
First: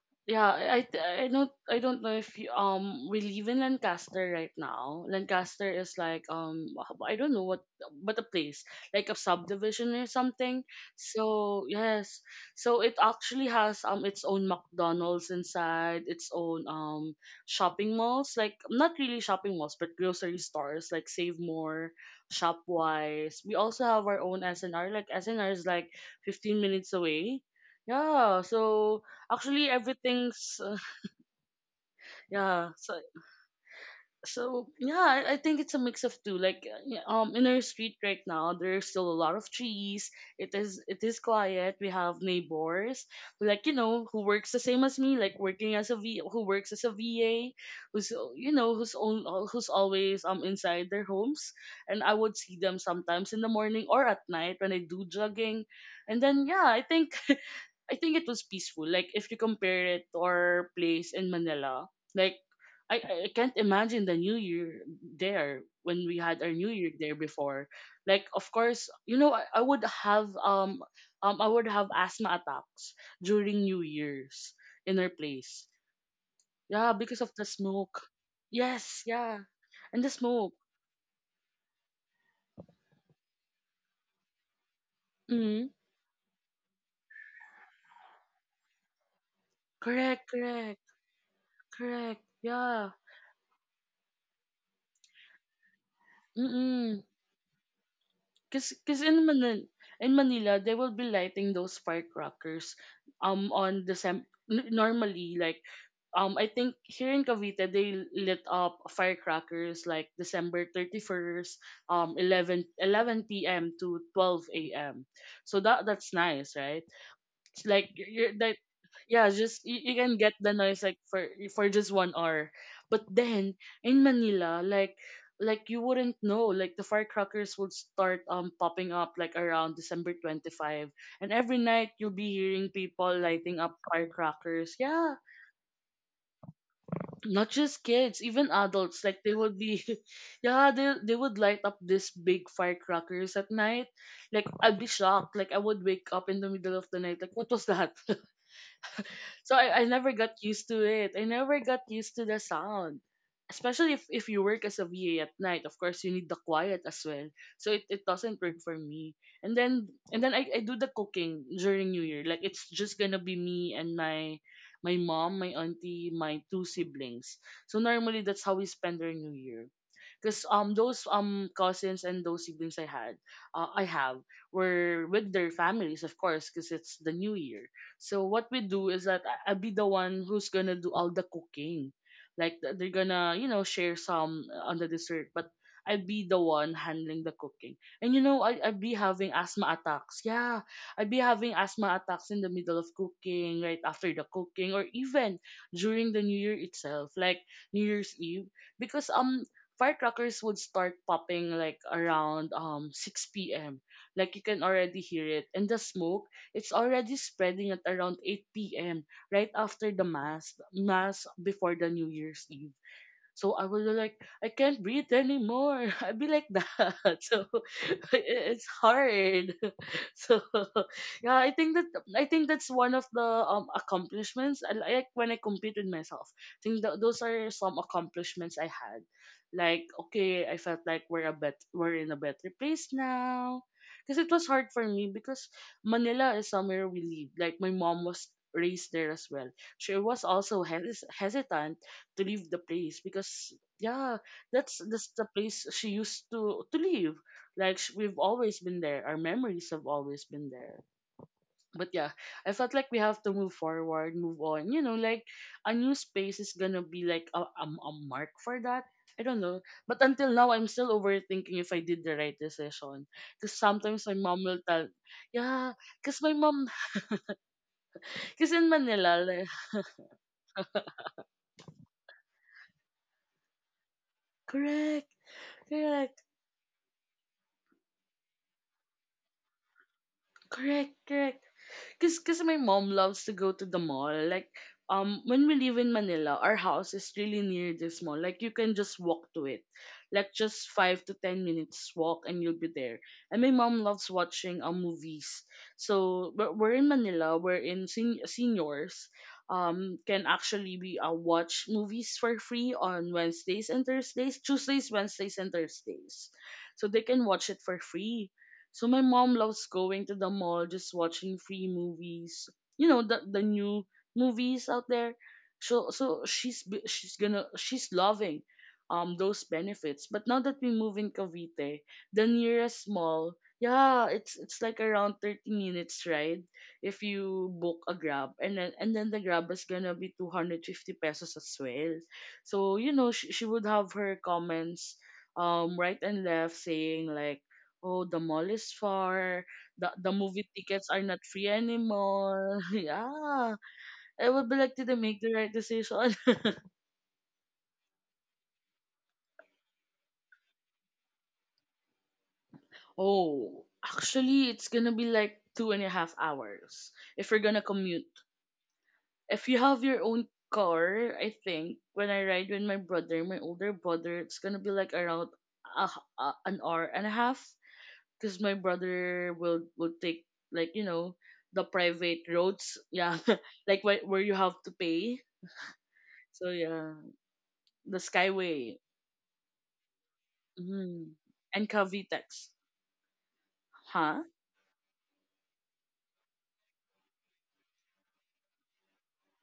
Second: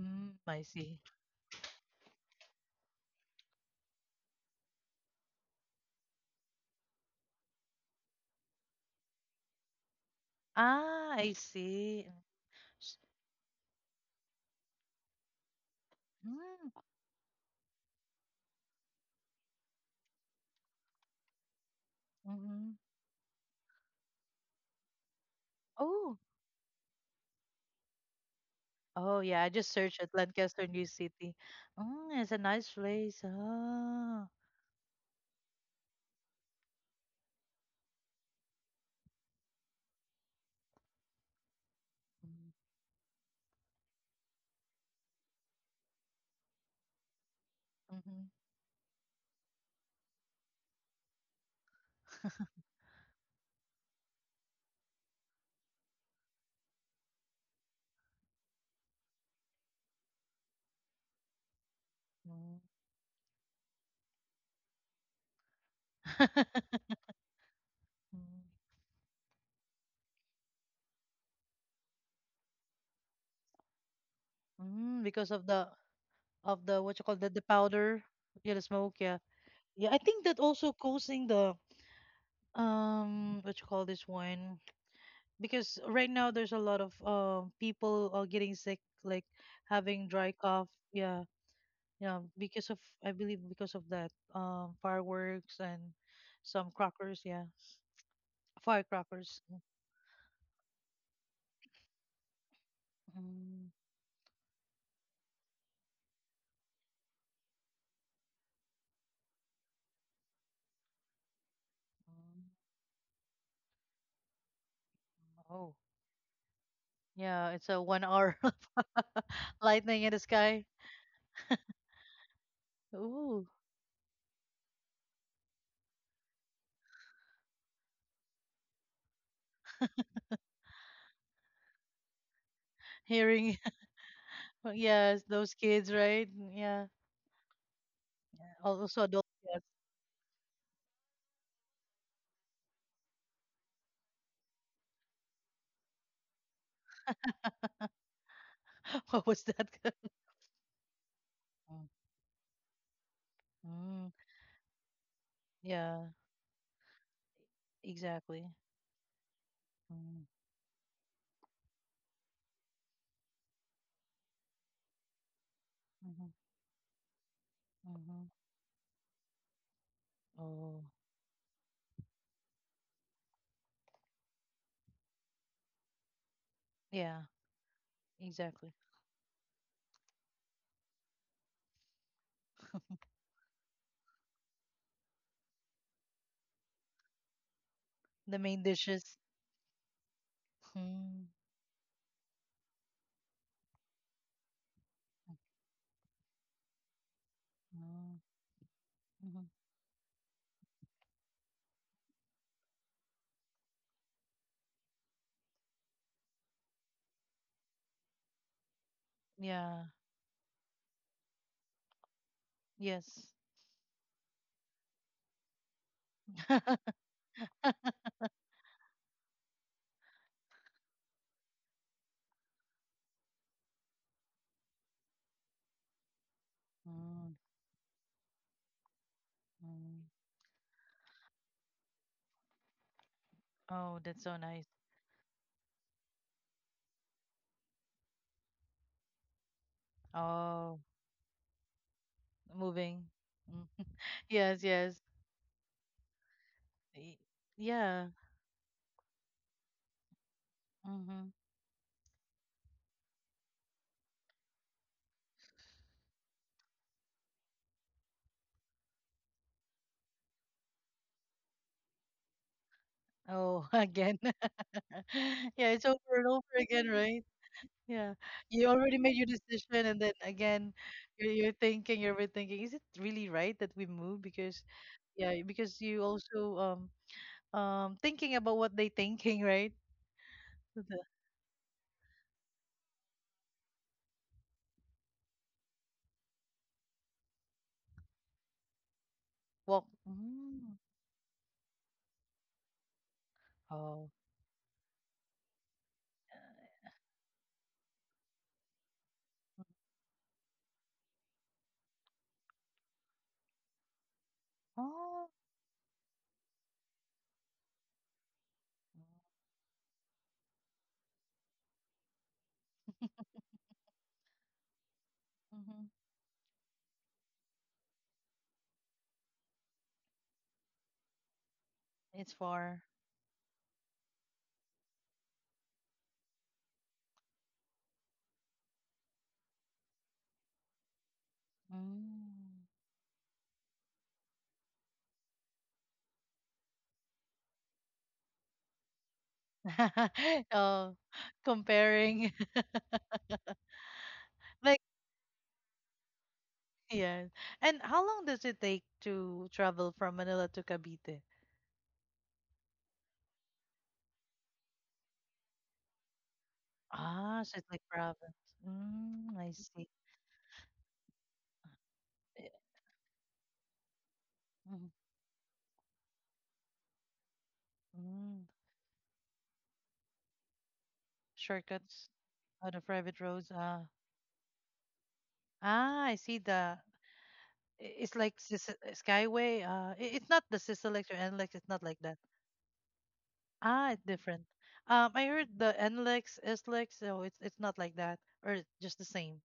Mm, Yeah, I see. I don't know if you, we live in Lancaster right now. Lancaster is like I don't know what, but a place like a subdivision or something. Ah, I So see. yes, so it S- actually has its own McDonald's inside, its own Mm, shopping malls, like not really shopping malls but grocery stores, like Save More, mm-hmm. Shopwise. We also have our own SNR, like SNR is like Oh, 15 minutes away. Yeah, so oh yeah. I actually just searched at everything's Lancaster New City. Mm, it's a nice yeah so place. Ah. so yeah I think it's a mix of two, like yeah, in our street right now there's still a lot of trees. It is it is quiet. We have neighbors, like you know, who works the same as me like working as a v who works as a va, who's Mm-hmm. You know, who's always inside their homes, and I would see them sometimes in the morning or at night when I do jogging. And then yeah I think it was peaceful. Like if you compare it to our place in Manila, like I, I can't imagine the New Year there when we had our New Year there before. Like of course, you know I would have asthma attacks during New Year's in Mm, our because of the place. of the Yeah, what you call, because the of the the powder, smoke. yeah, the smoke. Yes, Yeah, yeah. yeah, I And the think that smoke. also causing the what you call this one, Mm-hmm. because right now there's a lot of people are getting sick, like having dry Correct, cough. correct, Yeah, yeah, correct. because of, Yeah. I believe because of that fireworks and some Mm-mm. crackers, yeah, Cause, cause in firecrackers. Manila, in Manila, they will be lighting those firecrackers, Mm. on December. Normally, like, I think here in Cavite they lit up firecrackers like December 31st, Mm, 11 11 p.m. to 12 a.m. So oh that's nice, right? yeah, It's it's a like one you're hour like yeah, just you lightning in can the get the sky. noise like for just 1 hour. But Ooh. then in Manila, like you wouldn't know, like the firecrackers would start popping up like around December 25, and every night you'll be hearing people Hearing. lighting up Well, firecrackers. Yeah, yes, those kids, right? Yeah. not just kids, Yeah. even Also adults. Like adults, they would yes. be, yeah, they would light up these big firecrackers at night. Like I'd be shocked. Like I would wake up in the middle of the night. Like what was that? What was So that? I never got used to it. I never got Mm, used to the sound. Especially mm, if you work as a VA at night, of course yeah, you need the quiet as well. So it doesn't exactly. work for me. And then Mm, and then I do the cooking during New Year. Like it's just gonna be me and my mom, my auntie, mhm, my two siblings. So mhm. normally that's how we spend our New Year. Cause Oh, those cousins and those siblings I had, I have were with their families of course, cause it's the yeah, New Year. So what we exactly. do is that I'll be the one who's gonna do all the cooking. Like they're gonna, you know, share some on the dessert, but I'll be the one handling the cooking. And you The know, main I'd be dishes. having asthma attacks. Yeah, I'd be Mm, having asthma attacks in the middle of cooking, right after the cooking, or even during the New Year itself, like New Year's mm, Eve, because mhm. Firecrackers would start popping like around 6 p.m. Like you can already hear it, and the smoke it's already spreading at around 8 p.m., right Yeah, after the Mass before the New Year's Eve. yes. So I was like, I can't breathe anymore. I'd be like that. So it's hard. So yeah, I think that I think that's one of the accomplishments. I like when I compete with myself. I think those Mm, are some accomplishments I had. Like mm. okay, I felt like we're in a better place now. Oh, Because that's it so was nice. hard for me because Manila is somewhere we live. Like my mom was raised there as well. She was also Oh, hesitant to leave the place moving. because Mm. yeah Yes, yes. that's the place she used to live, Y- like Yeah. we've always been there, our memories have always been there, Mm-hmm. but yeah I felt like we have to move forward, move on, you know, like a new space is gonna be like a mark for that. I don't know, but until now I'm still overthinking if I did the right decision, because Oh, sometimes my again. mom will tell Yeah, yeah it's over because and my over mom again, right? Yeah. because You in already made Manila, your like, decision, and then again you're thinking, you're rethinking, is it really right that we move? Because correct yeah, because you correct also thinking about what they thinking, right? The correct. Cause my mom loves to go to the mall. Like when we live in Manila, our house is really near this mall. Like you can just walk to it. walk. Like just Mm. 5 to 10 minutes walk and you'll be there. And my mom Oh. loves watching movies. So we're uh, in Manila, seniors can actually be watch movies for free on Wednesdays and Thursdays, Tuesdays, Oh. Wednesdays and Thursdays. So they can watch it for free. So my mom loves going to the mall, just watching free movies. You know the new movies out there. Hmm. So so she's gonna she's loving those benefits. But now that we move in Cavite, the It's for. nearest mall, yeah, it's like around 30 minutes ride if you book a Grab, and then the Grab is gonna be 250 pesos as well. Mm. So you know she would have her comments right and left, saying like, oh, the mall is far. The movie tickets Oh, are not free comparing. anymore. Yeah. I would be like, Like. did I make the right decision? Yes. And how long does it take to travel from Manila to Cavite? Oh, actually, it's gonna be like two and a half hours if Ah, you're so gonna it's like commute. province. Mm, If I you have see. your own car, I think when I Eh, ride with my brother, my older brother, it's gonna be mm, like around an hour and a half because mm. my brother will take like you know the Shortcuts private out roads. of Yeah, private roads. Ah, like where you have to pay. ah, I see So the. yeah, the It's like Sis, Skyway Skyway. It's not the Sisalix mm. or NLEX. It's and not like that. Cavitex, Ah, it's huh? different. I heard the NLEX, SLEX. So it's not like that, or it's just the same.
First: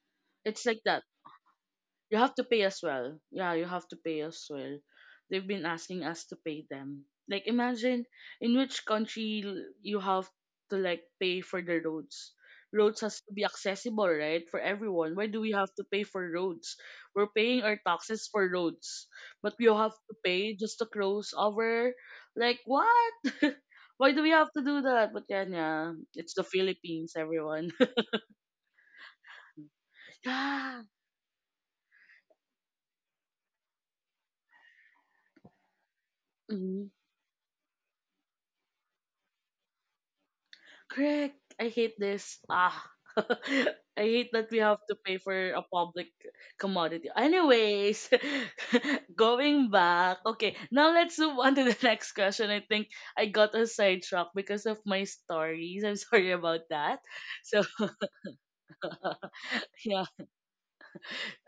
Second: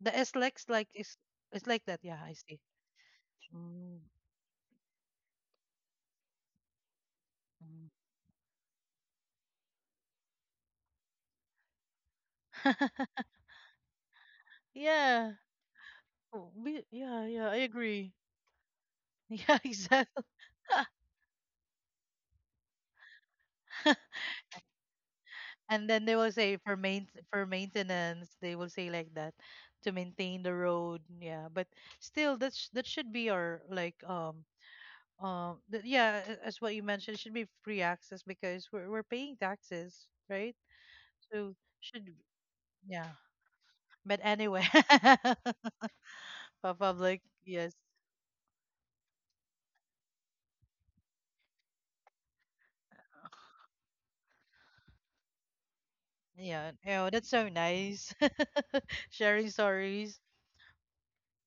The It's SLEX, like like, that. is it's like that. You Yeah, I have to see. pay as well. Yeah, you have to Mm, pay as well. They've been asking us to pay them. Like mm. imagine in which country you have to like pay for the roads. Roads has to be accessible, right? For everyone. Why Yeah. do we have to pay for Oh, roads? Yeah, We're yeah, I paying our agree. taxes for roads. But Yeah, we have to exactly. pay just to close our like what? Why do we have to do that? But yeah, And yeah. then they will It's the say for main Philippines, for everyone. maintenance, they will say like that, to maintain the yeah. road. Yeah, but still, that should be our, like, yeah, as what you Mm-hmm. mentioned, it should be free access because we're paying taxes, right? Correct. So I hate should, this. Ah. yeah. I But hate that we anyway, have to pay for a public for commodity. public, yes, Anyways, going back. Okay, now let's move on to the next question. I think I got a sidetrack because of my stories. I'm sorry about yeah. that. Oh, that's so So, nice. Sharing yeah. stories.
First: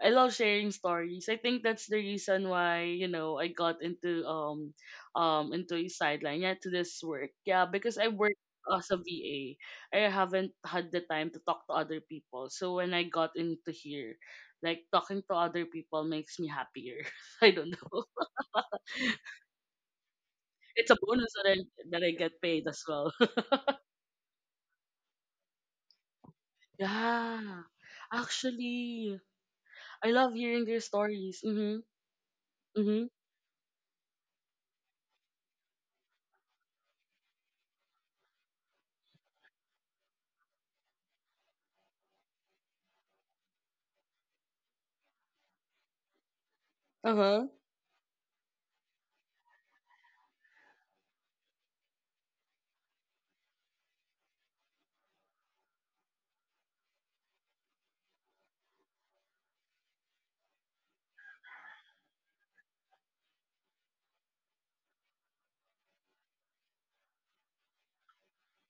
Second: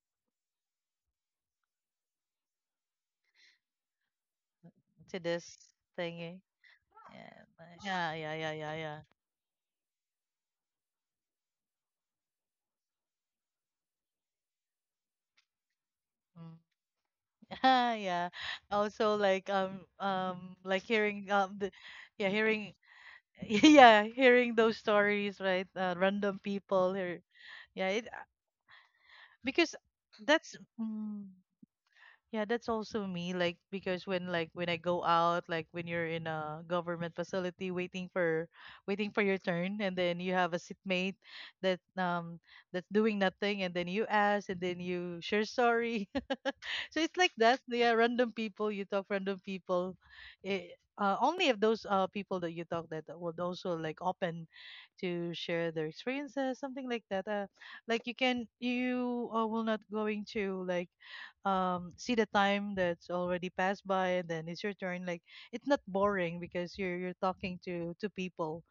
I love sharing stories. I think that's the reason why, I got To this into a thingy. sideline, yeah, to this work. And, Yeah, because I yeah, yeah, work yeah, yeah, as a yeah. VA. I haven't had the time to talk to other people. So when I got into here, like talking to other people makes me Mm. happier. I don't Yeah, know. yeah. Also, like, like It's a hearing, bonus the, that I yeah, get paid hearing, as well. yeah, hearing those stories, right? Random people here. yeah. Yeah, Actually, because I love that's, hearing their mm, stories. Mhm. yeah, that's also Mhm. me. Like, because when, like when I go out, like when you're in a government facility waiting for, waiting for your turn, and then you have a seatmate that that's doing nothing, and then you ask, and then you sure sorry, so it's like Uh-huh. that. Yeah, random people you talk, random people. eh, Only if those people that you talk that would also like open to share their experiences, something like that. Like you can, you, will not going to like, see the time that's already passed by, and then it's your turn. Like it's not boring because you're talking to people,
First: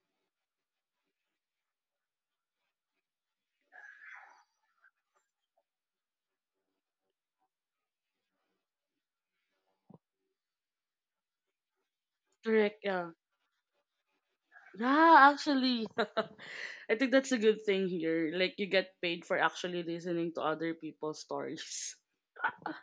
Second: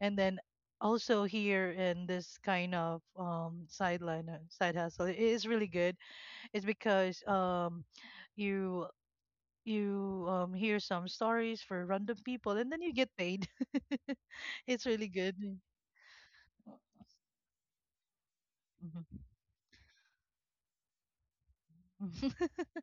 and then also here in this kind of sideline, side hustle, it is really good is because you you hear some stories for random people and Correct, then you get yeah. paid. It's really Yeah, good. actually. I think that's a good thing here. Like you get Mhm. paid for actually listening to other people's stories.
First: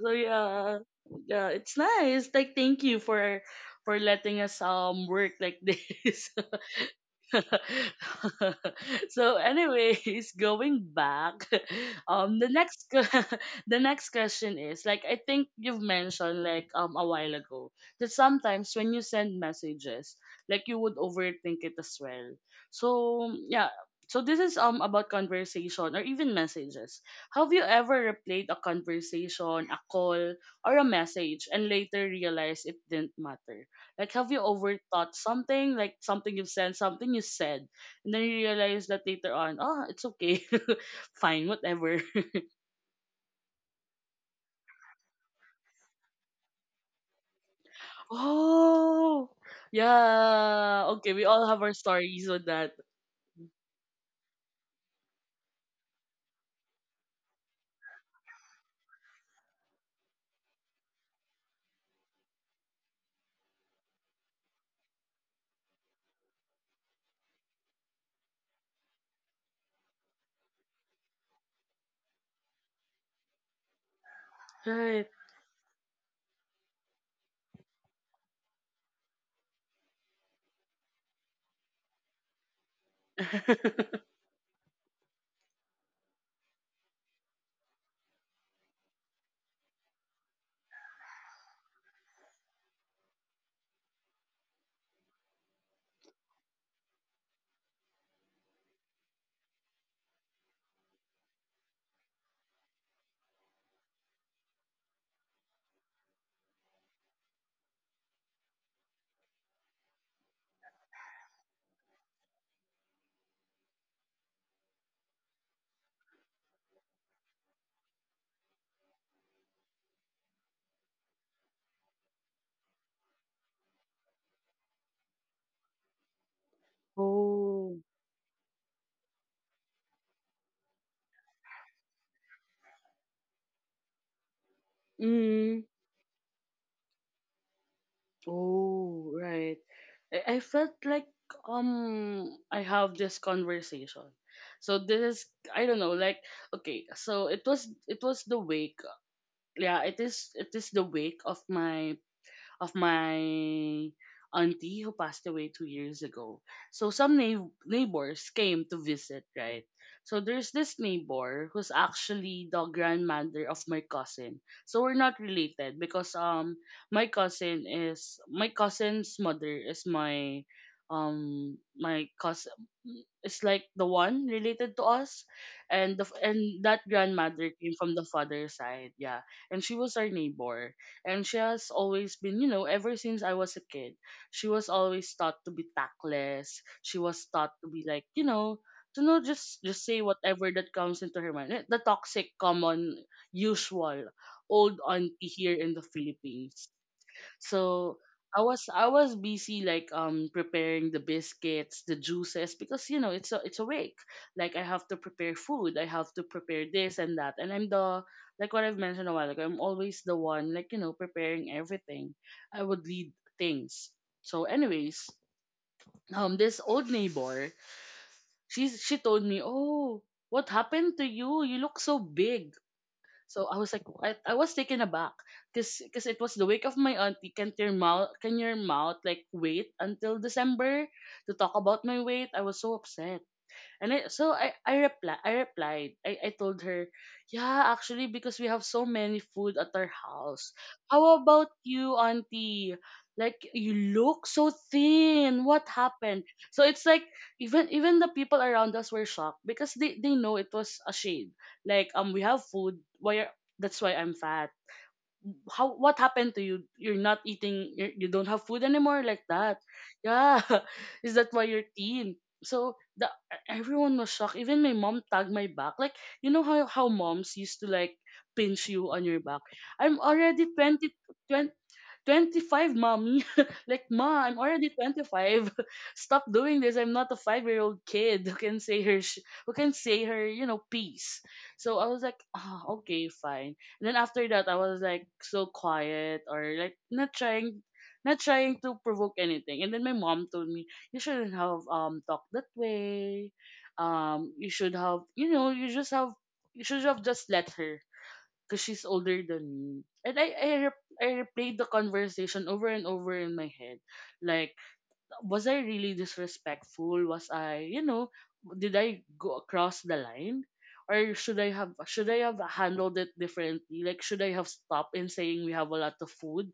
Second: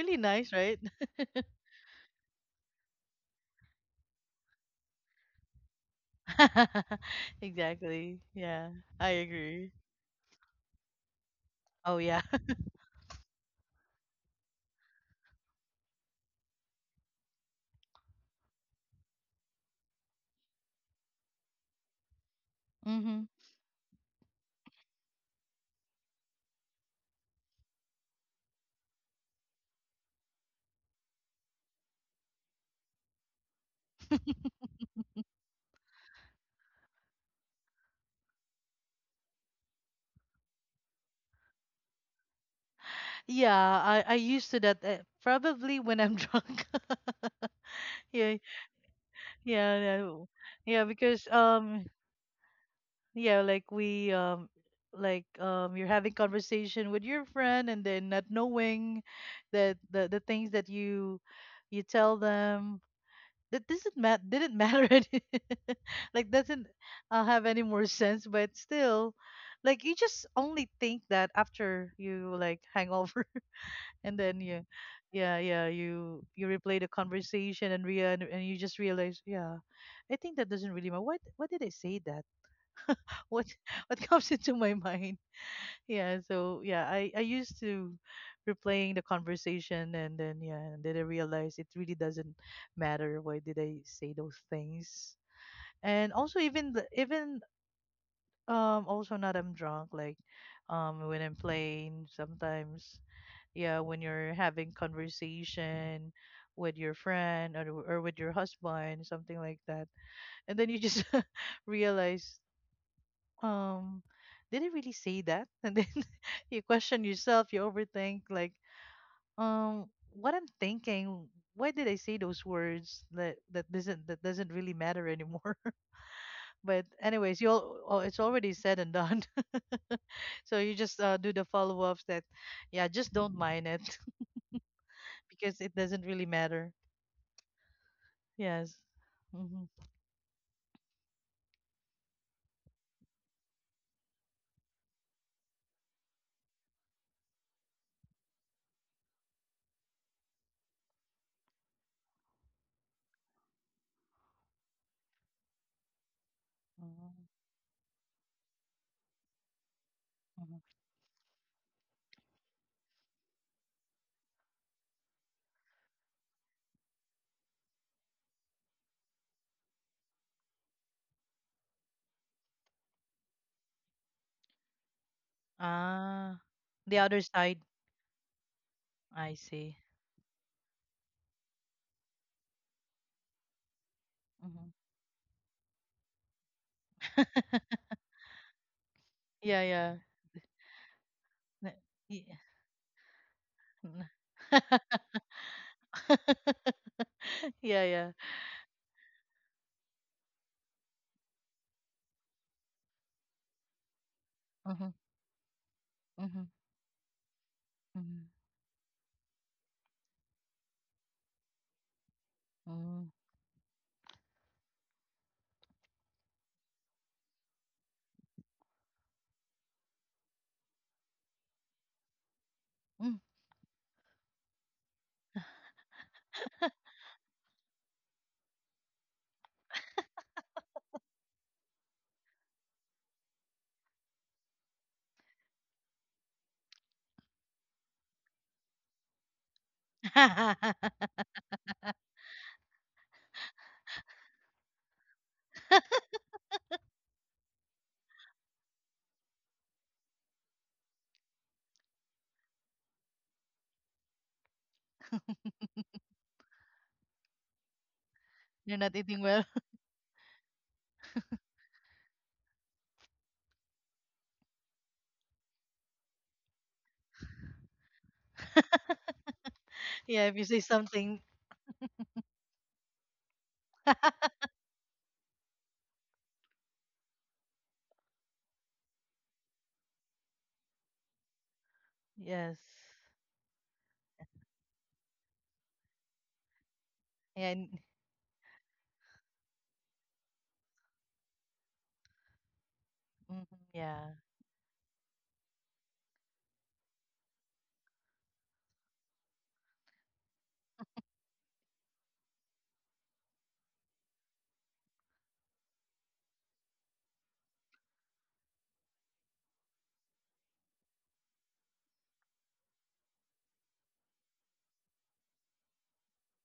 So nice, yeah, right? yeah, it's nice. Like thank you for letting us work like this. Exactly. Yeah, I So agree. anyways, going back, Oh yeah. The next que- the next question is like, I think you've mentioned like a while ago that sometimes when you send messages, like you would overthink it as well. Hmm. So yeah, so this is about conversation or even messages. Have you ever replayed a conversation, a call, or a message and later realized it didn't matter? Like, have you overthought something? Like, something you've said, something you said. And then you realize that later on, oh, it's okay. Fine, whatever. Yeah, I used to that, probably when I'm drunk. Yeah, Oh, yeah, yeah, yeah. yeah. Okay, we Because all have our stories on that. yeah, like we like, you're having conversation with your friend, and then not knowing that the things that you tell them, that doesn't mat didn't matter any, like doesn't, have any more sense. But still, like, you just only think that after you, like, hangover, and then you, Right. yeah, yeah, you replay the conversation, and you just realize, yeah, I think that doesn't really matter. What did I say that? What what comes into my mind. Yeah, so yeah, I used to replaying the conversation, and then yeah, and then I realized it really doesn't matter, why did I say those things. And also even the, even also not I'm drunk like when I'm playing sometimes yeah when you're having conversation with your friend or with your husband something like that and then you just realize um did I really say that? And then you question yourself, you overthink like what I'm thinking, why did I say those words that that doesn't really matter anymore. But anyways, you oh. all oh, it's already said and done. So you just do the follow-ups that yeah, just don't mind it. Because Mm. it doesn't really matter. Yes. Oh, right. Mm-hmm. I felt like I have this conversation. So this is I don't know, like, okay, so it was the wake, yeah, it is the wake of my auntie who passed away 2 years ago. So Hmm. some neighbors came to visit, right? So there's this neighbor who's actually the grandmother of my cousin. So we're not related because my cousin is my cousin's mother is my my cousin is like the one related to us, and Ah, that the other grandmother side. came from the father's side, yeah, I and she see. was our neighbor, and she has always been, you know, ever since I was a kid, she Hmm. was always taught to be tactless. She was taught to be like, you know, to know, just Yeah, just yeah. say whatever that comes into her mind. Eh, N- the toxic, y- common, Mm. usual old auntie here in the Philippines. Yeah, So yeah. I was busy like preparing the biscuits, the juices, because you know it's a week. Like I have Mhm, to prepare food, I have to mhm, prepare this and that, and I'm the, mhm. like what I've mentioned a while ago, I'm always the one, like you know, preparing everything. I would lead Mm, things. So, anyways, this old neighbor, she told me, oh, what happened to you? You look so big. So I was like, I was taken aback because cause 'cause it was the week of my auntie. Can your mouth like wait until December to talk about my weight? I was so upset. And so I replied. I told her, "Yeah, actually because we have so many food at our house. mm. How about you, auntie? Like you look so thin. What happened?" So it's like even the people around us were shocked because they know it was a shade. Like um, we have food. That's why I'm fat. How, what happened to you? You're not eating. You're, you don't have food You're not anymore like eating well. that. Yeah, is that why you're thin? So the everyone was shocked. Even my mom tagged my back. Like, you know how moms used to like pinch you on your back. I'm Yeah, if already you say 20, something, 25, mommy. Like, ma, I'm already 25. Stop doing this. I'm not a 5 year old kid who can who can say her, you know, piece. So I was like, yes. ah, okay, fine. And then after that, I was like so quiet, or like not Yeah, trying. and- Not trying to provoke anything, and then my mom told me you shouldn't have talked that way. mhm, yeah. You should have, you know, you just have, you should have just let her because she's older than me. And I replayed the conversation over and over in my head. Like, was I really disrespectful? Was I, you know, did I go across the line? Or should I have handled it differently? Like should I have stopped in saying we have a lot of food?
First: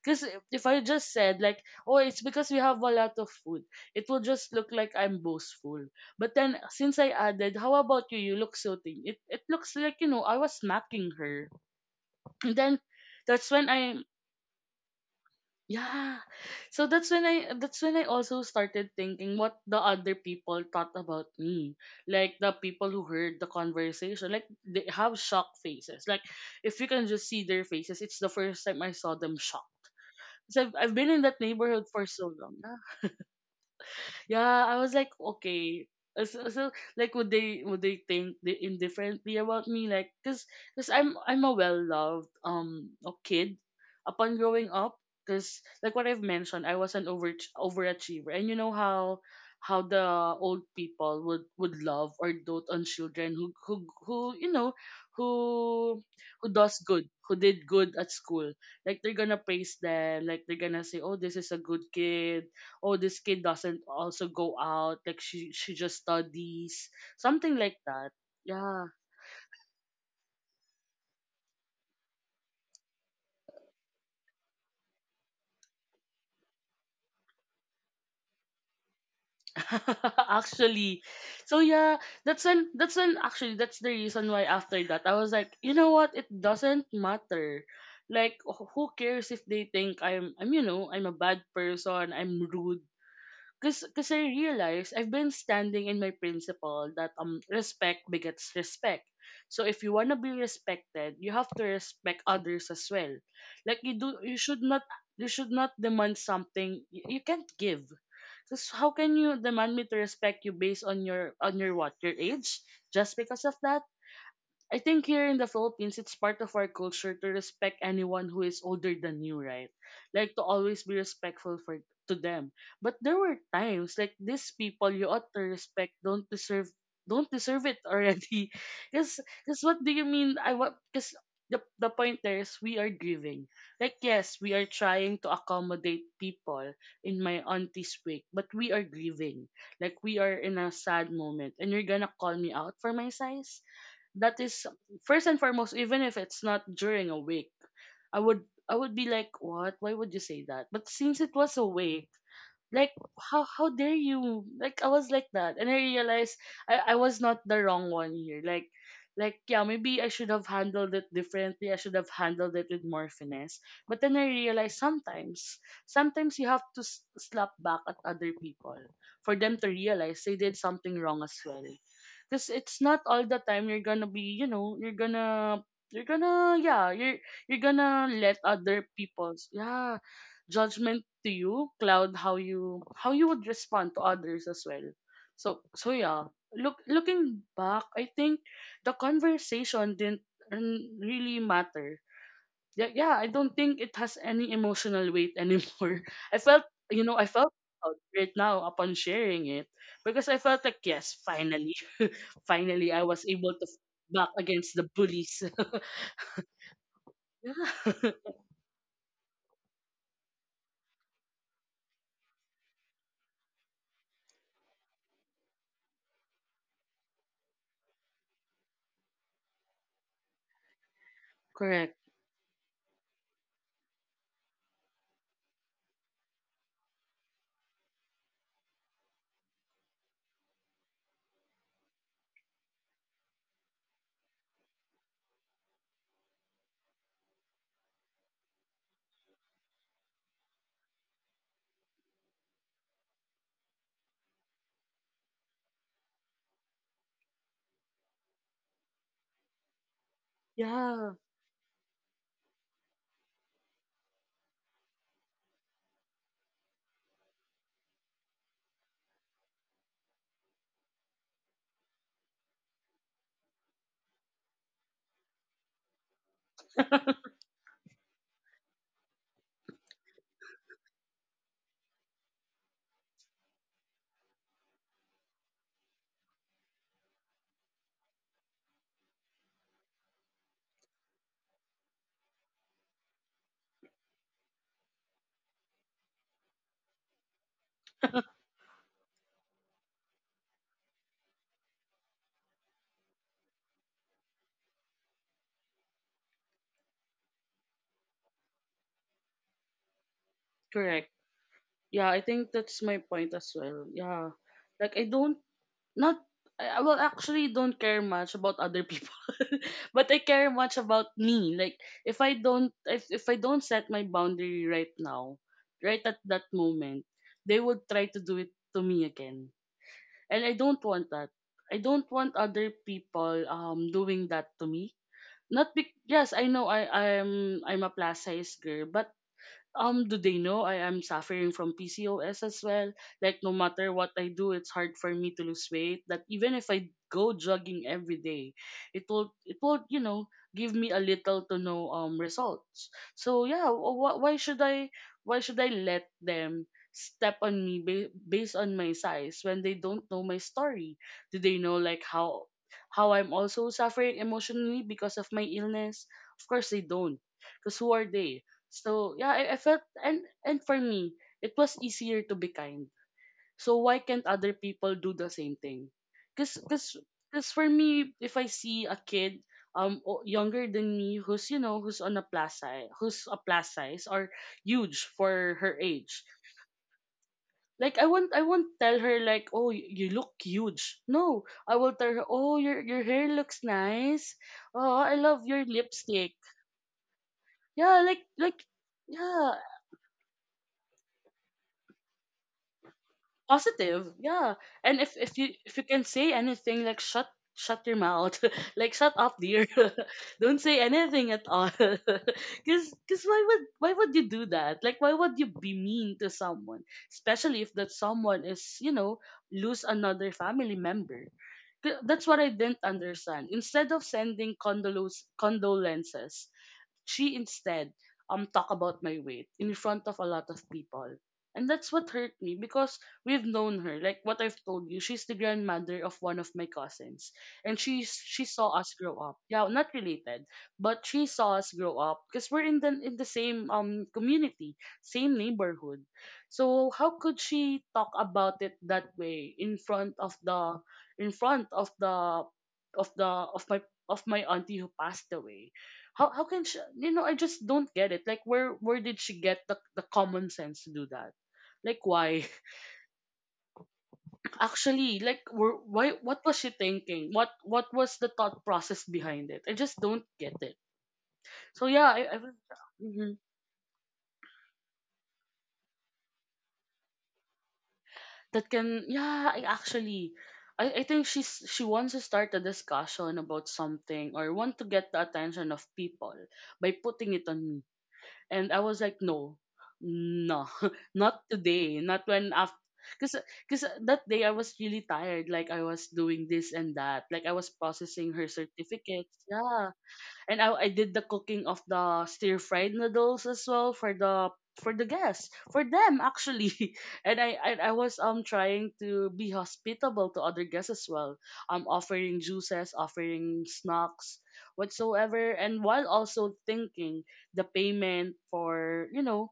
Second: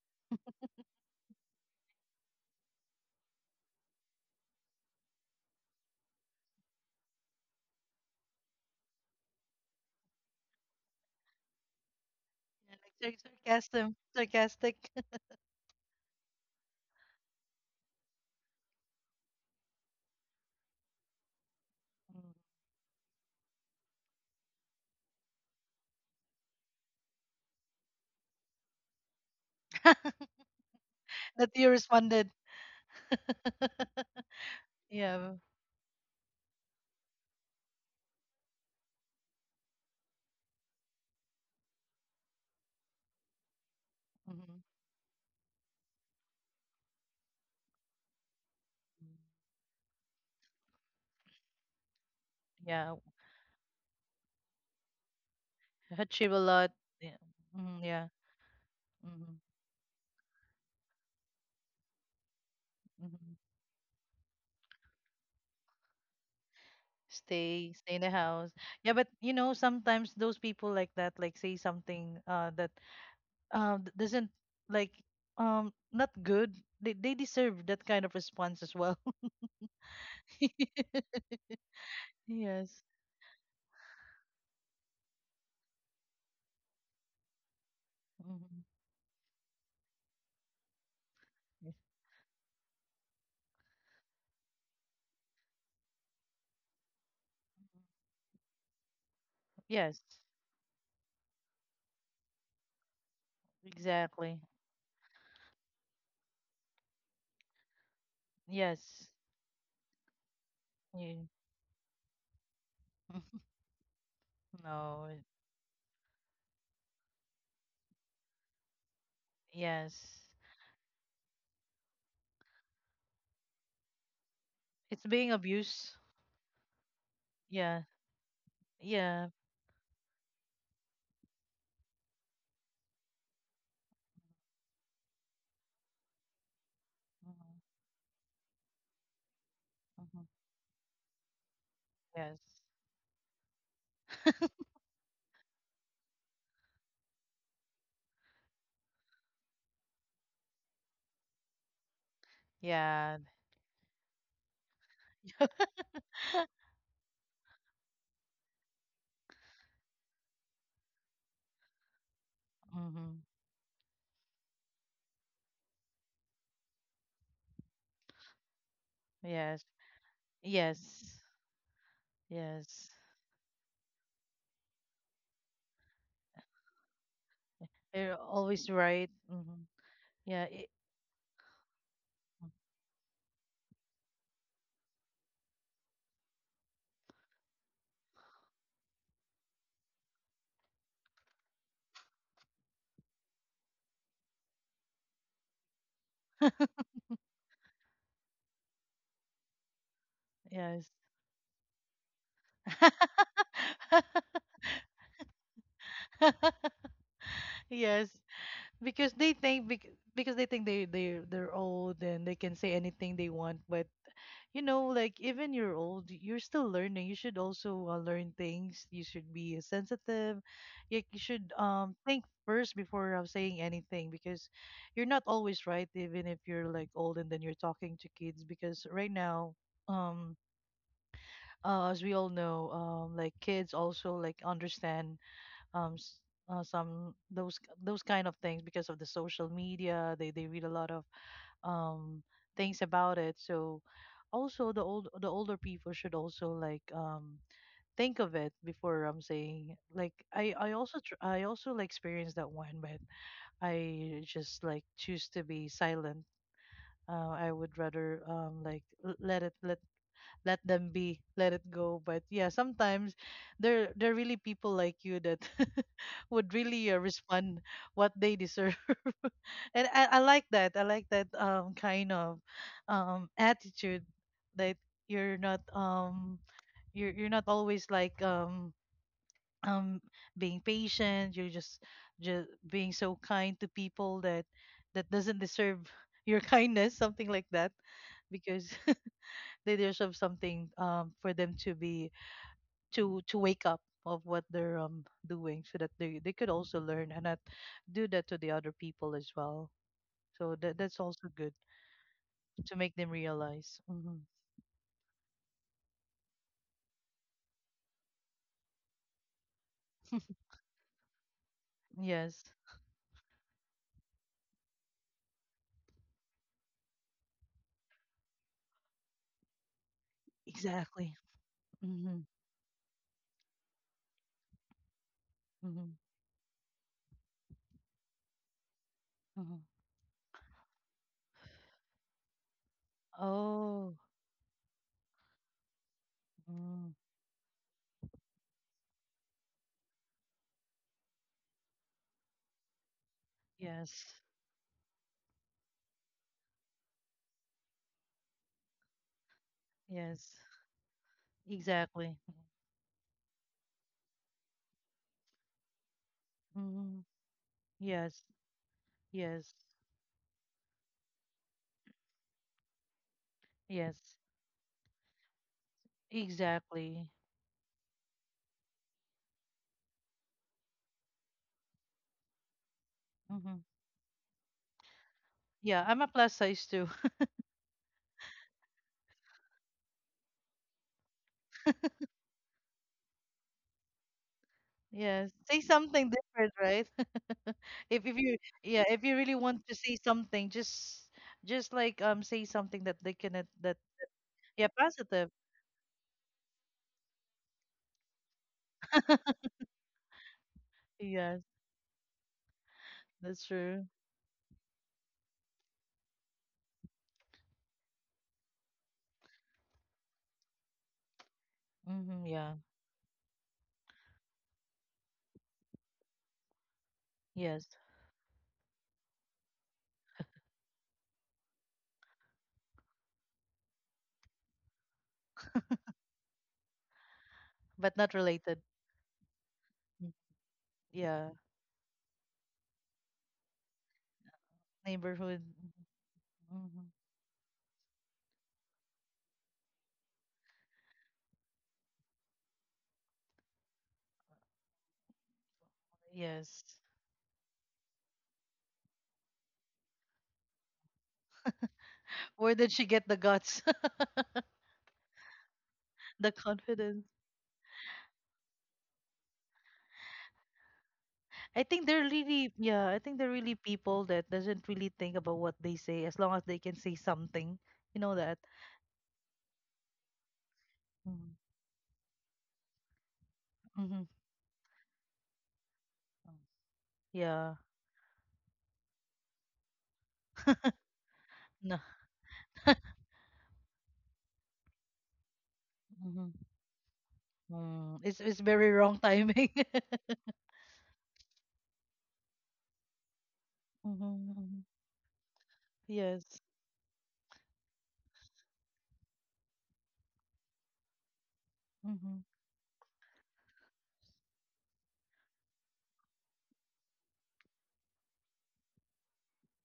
Because if I just said like, oh, it's because we have a lot of food, it will just look like I'm boastful. But then since I added, how about you? You look so thin. It looks like, you know, I was smacking her, and Yeah, then like sar- that's when sarcasm, I, sarcastic. yeah, so that's when I also started thinking what the other people thought about me, Mm. like the people who heard the conversation, like they have shock faces, like if you can just see their faces, it's the first time I saw them shocked. So I've been in that That you neighborhood for responded. so long. Yeah, I was like, Yeah. okay. So, so like would they think indifferently about me, like cuz cuz I'm a well-loved a kid upon Mhm, growing up, cuz like what I've mentioned, I was an overachiever, and you know mm. How the old people would love or dote on Yeah. children who, you know, I who had a who lot. does good Yeah. who did Mhm, good yeah. at school, like they're Mhm, gonna praise them, like they're gonna say, oh, this is a good kid, oh, this mhm. kid doesn't also go out, like she just studies, something Stay like in the that, house. yeah. Yeah, but you know sometimes those people like that like say something that d- doesn't like not good, they, deserve that kind of response as well. Actually, so yeah, Yes. that's when, actually, that's the reason why after that I was like, you know what, it doesn't matter, like Mhm. Who cares if they think I'm, you know, I'm a bad Yes. person, I'm rude. Cause I realized I've been standing in my principle that um, respect begets respect. So if you Yes, wanna be respected, you have to respect others as well. Like you do, exactly. You should not demand something you can't give. Cause how Yes. can you demand me to respect you based on Yeah. Your, what, your age? Just because of that, I No. think It- here in the Philippines, it's part of our culture to respect anyone who is older than you, right? Yes. Like to always be respectful for to them. But there were times like these people It's you being ought to abused. respect don't deserve Yeah. it already. Cause, Yeah. Cause what do you mean? I what? Cause the point there is we are grieving. Like yes, we are trying to accommodate people in my Hmm. auntie's wake, but we are grieving. Like we Hmm. are in a sad moment, and you're gonna Yes. call me out for my size. That is, first and foremost, even if it's not during a week, i would I would be like, what, why would you say that? But since it was a week, like Yeah. how dare you? Like I was like that, and I realized I was not the wrong one here. Like yeah, maybe I should have handled it differently, I should have handled it with more Hmm. finesse, but then I realized sometimes you have to slap back at other people for them Yes. to realize they did something Yes. wrong as well, because it's Yes. not all the time you're gonna be, you know, you're gonna yeah you're you're gonna You're let always other right. people's, Hmm. yeah, Yeah. It, judgment to you, Cloud, mm, how you would respond to others as well. So so yeah, looking back, I think the conversation didn't, mm, really matter. Yeah, yeah, I don't think it has any emotional weight anymore. I felt I felt proud right now upon sharing it because I felt like yes. yes, finally, finally I was able to fight back against the bullies. Yes. Yeah, Because they think bec- because they think they they're old and they can say anything they want. But you know, like even you're old, you're still learning. You should also learn things. You should be sensitive. You should correct. think first before saying anything because you're not always right. Even if you're like old and then you're talking to kids, because right now um as we all know, like kids also like understand s- some those kind of things because of the social media. They read a lot of um, things about it. So also the older people should also like think of it before I'm saying like I also Yeah, tr- I also like experienced that one, but I just like choose to be silent. I would rather like l- let it let them be, let it go. But yeah, sometimes there are really people like you that would really respond what they deserve. And I like that kind of attitude that you're not you're not always like um being patient, you're just being so kind to people that that doesn't deserve your kindness something like that because they deserve something for them to be to wake up of what they're doing so that they could also learn and not do that to the other people as well, so that that's correct. also good. Yeah, I think To that's make my them point as realize. well. Hmm. Yeah. Like not I will actually don't care much about other people. But I care much about me. Like if I Yes, don't, if I don't set my boundary right now, right at that moment, they would try to do it to me again. And I don't exactly. want that. I don't Hmm. want other people doing that to me. Not Hmm. be yes, I know I'm a plus size girl, but Hmm. Do they know I am suffering from PCOS as well? Like no Oh. matter what I do, it's hard for me to lose weight. That even if Mm. I go jogging every day, it will give me a little to no results. So yeah, Yes. Why should I let them step on me based on my size when they don't know Yes, my story? Do they know like exactly. How I'm also suffering emotionally because of my illness? Of course they Hmm. don't. Because who are Yes. they? So yeah, Yes. I felt, and for me, it was easier to be kind. So Yes, why can't other people do the same thing? Cause cause exactly. cause for me, if I see a kid younger than me who's you know who's on a plus size who's a Hmm. plus size or huge for her Yeah, I'm a age, plus size too. like I won't tell her like, oh, you look huge. No, I will tell her, oh, your hair looks nice, oh, I Yes, love say your something lipstick. different, right? Yeah, if like you like yeah, if you really yeah, want to say something, just like say something that they can that positive, yeah. yeah, And if positive. if you can say anything, like shut your mouth, like shut up, dear, don't say anything Yes, at all. Because that's why would, true. why would you do that? Like, why would you be mean to someone, especially if that someone is, you know, lose another family member? Mm-hmm, That's what yeah. I didn't understand. Instead of sending condolos condolences, she Yes, instead, talk about my weight in front of a lot of people. And that's what hurt me, because we've known her. Like what I've told you, she's the grandmother of one of my cousins. And but not she related. saw us grow up. Yeah, not Mm, related, but yeah, she saw us grow up because we're in the same community, neighborhood. same neighborhood. So Mm-hmm. how could she talk about it that way in front of the in front of the of the of my of my auntie who passed away? How Yes. can she? You know, I just don't get it. Like, where did she get the common sense to do that? Like, why? Where did she get the guts, Actually, like, were, why? the What was she confidence? thinking? What was the thought process behind it? I just don't get it. I think So they're yeah, really, yeah, I think they're mhm. really people that doesn't really think about what they say as long as they can say something. You know that. That can, yeah. I think Mm-hmm. She wants to start a discussion about Mm-hmm. something or want to get the attention of people by putting it Yeah. on. And I was like, no, no, not No. today, not when after. Cause, cause that day I was really tired. Like I was Mhm. doing this and that. Like I was Mm. It's processing her very wrong certificates. timing. Yeah, and I did the cooking of the stir fried noodles as well Mm-hmm. for the guests for them Yes. actually. And I was trying to be hospitable to other guests as well, Mm-hmm. offering juices, offering snacks, whatsoever, and while also thinking the payment for, you know,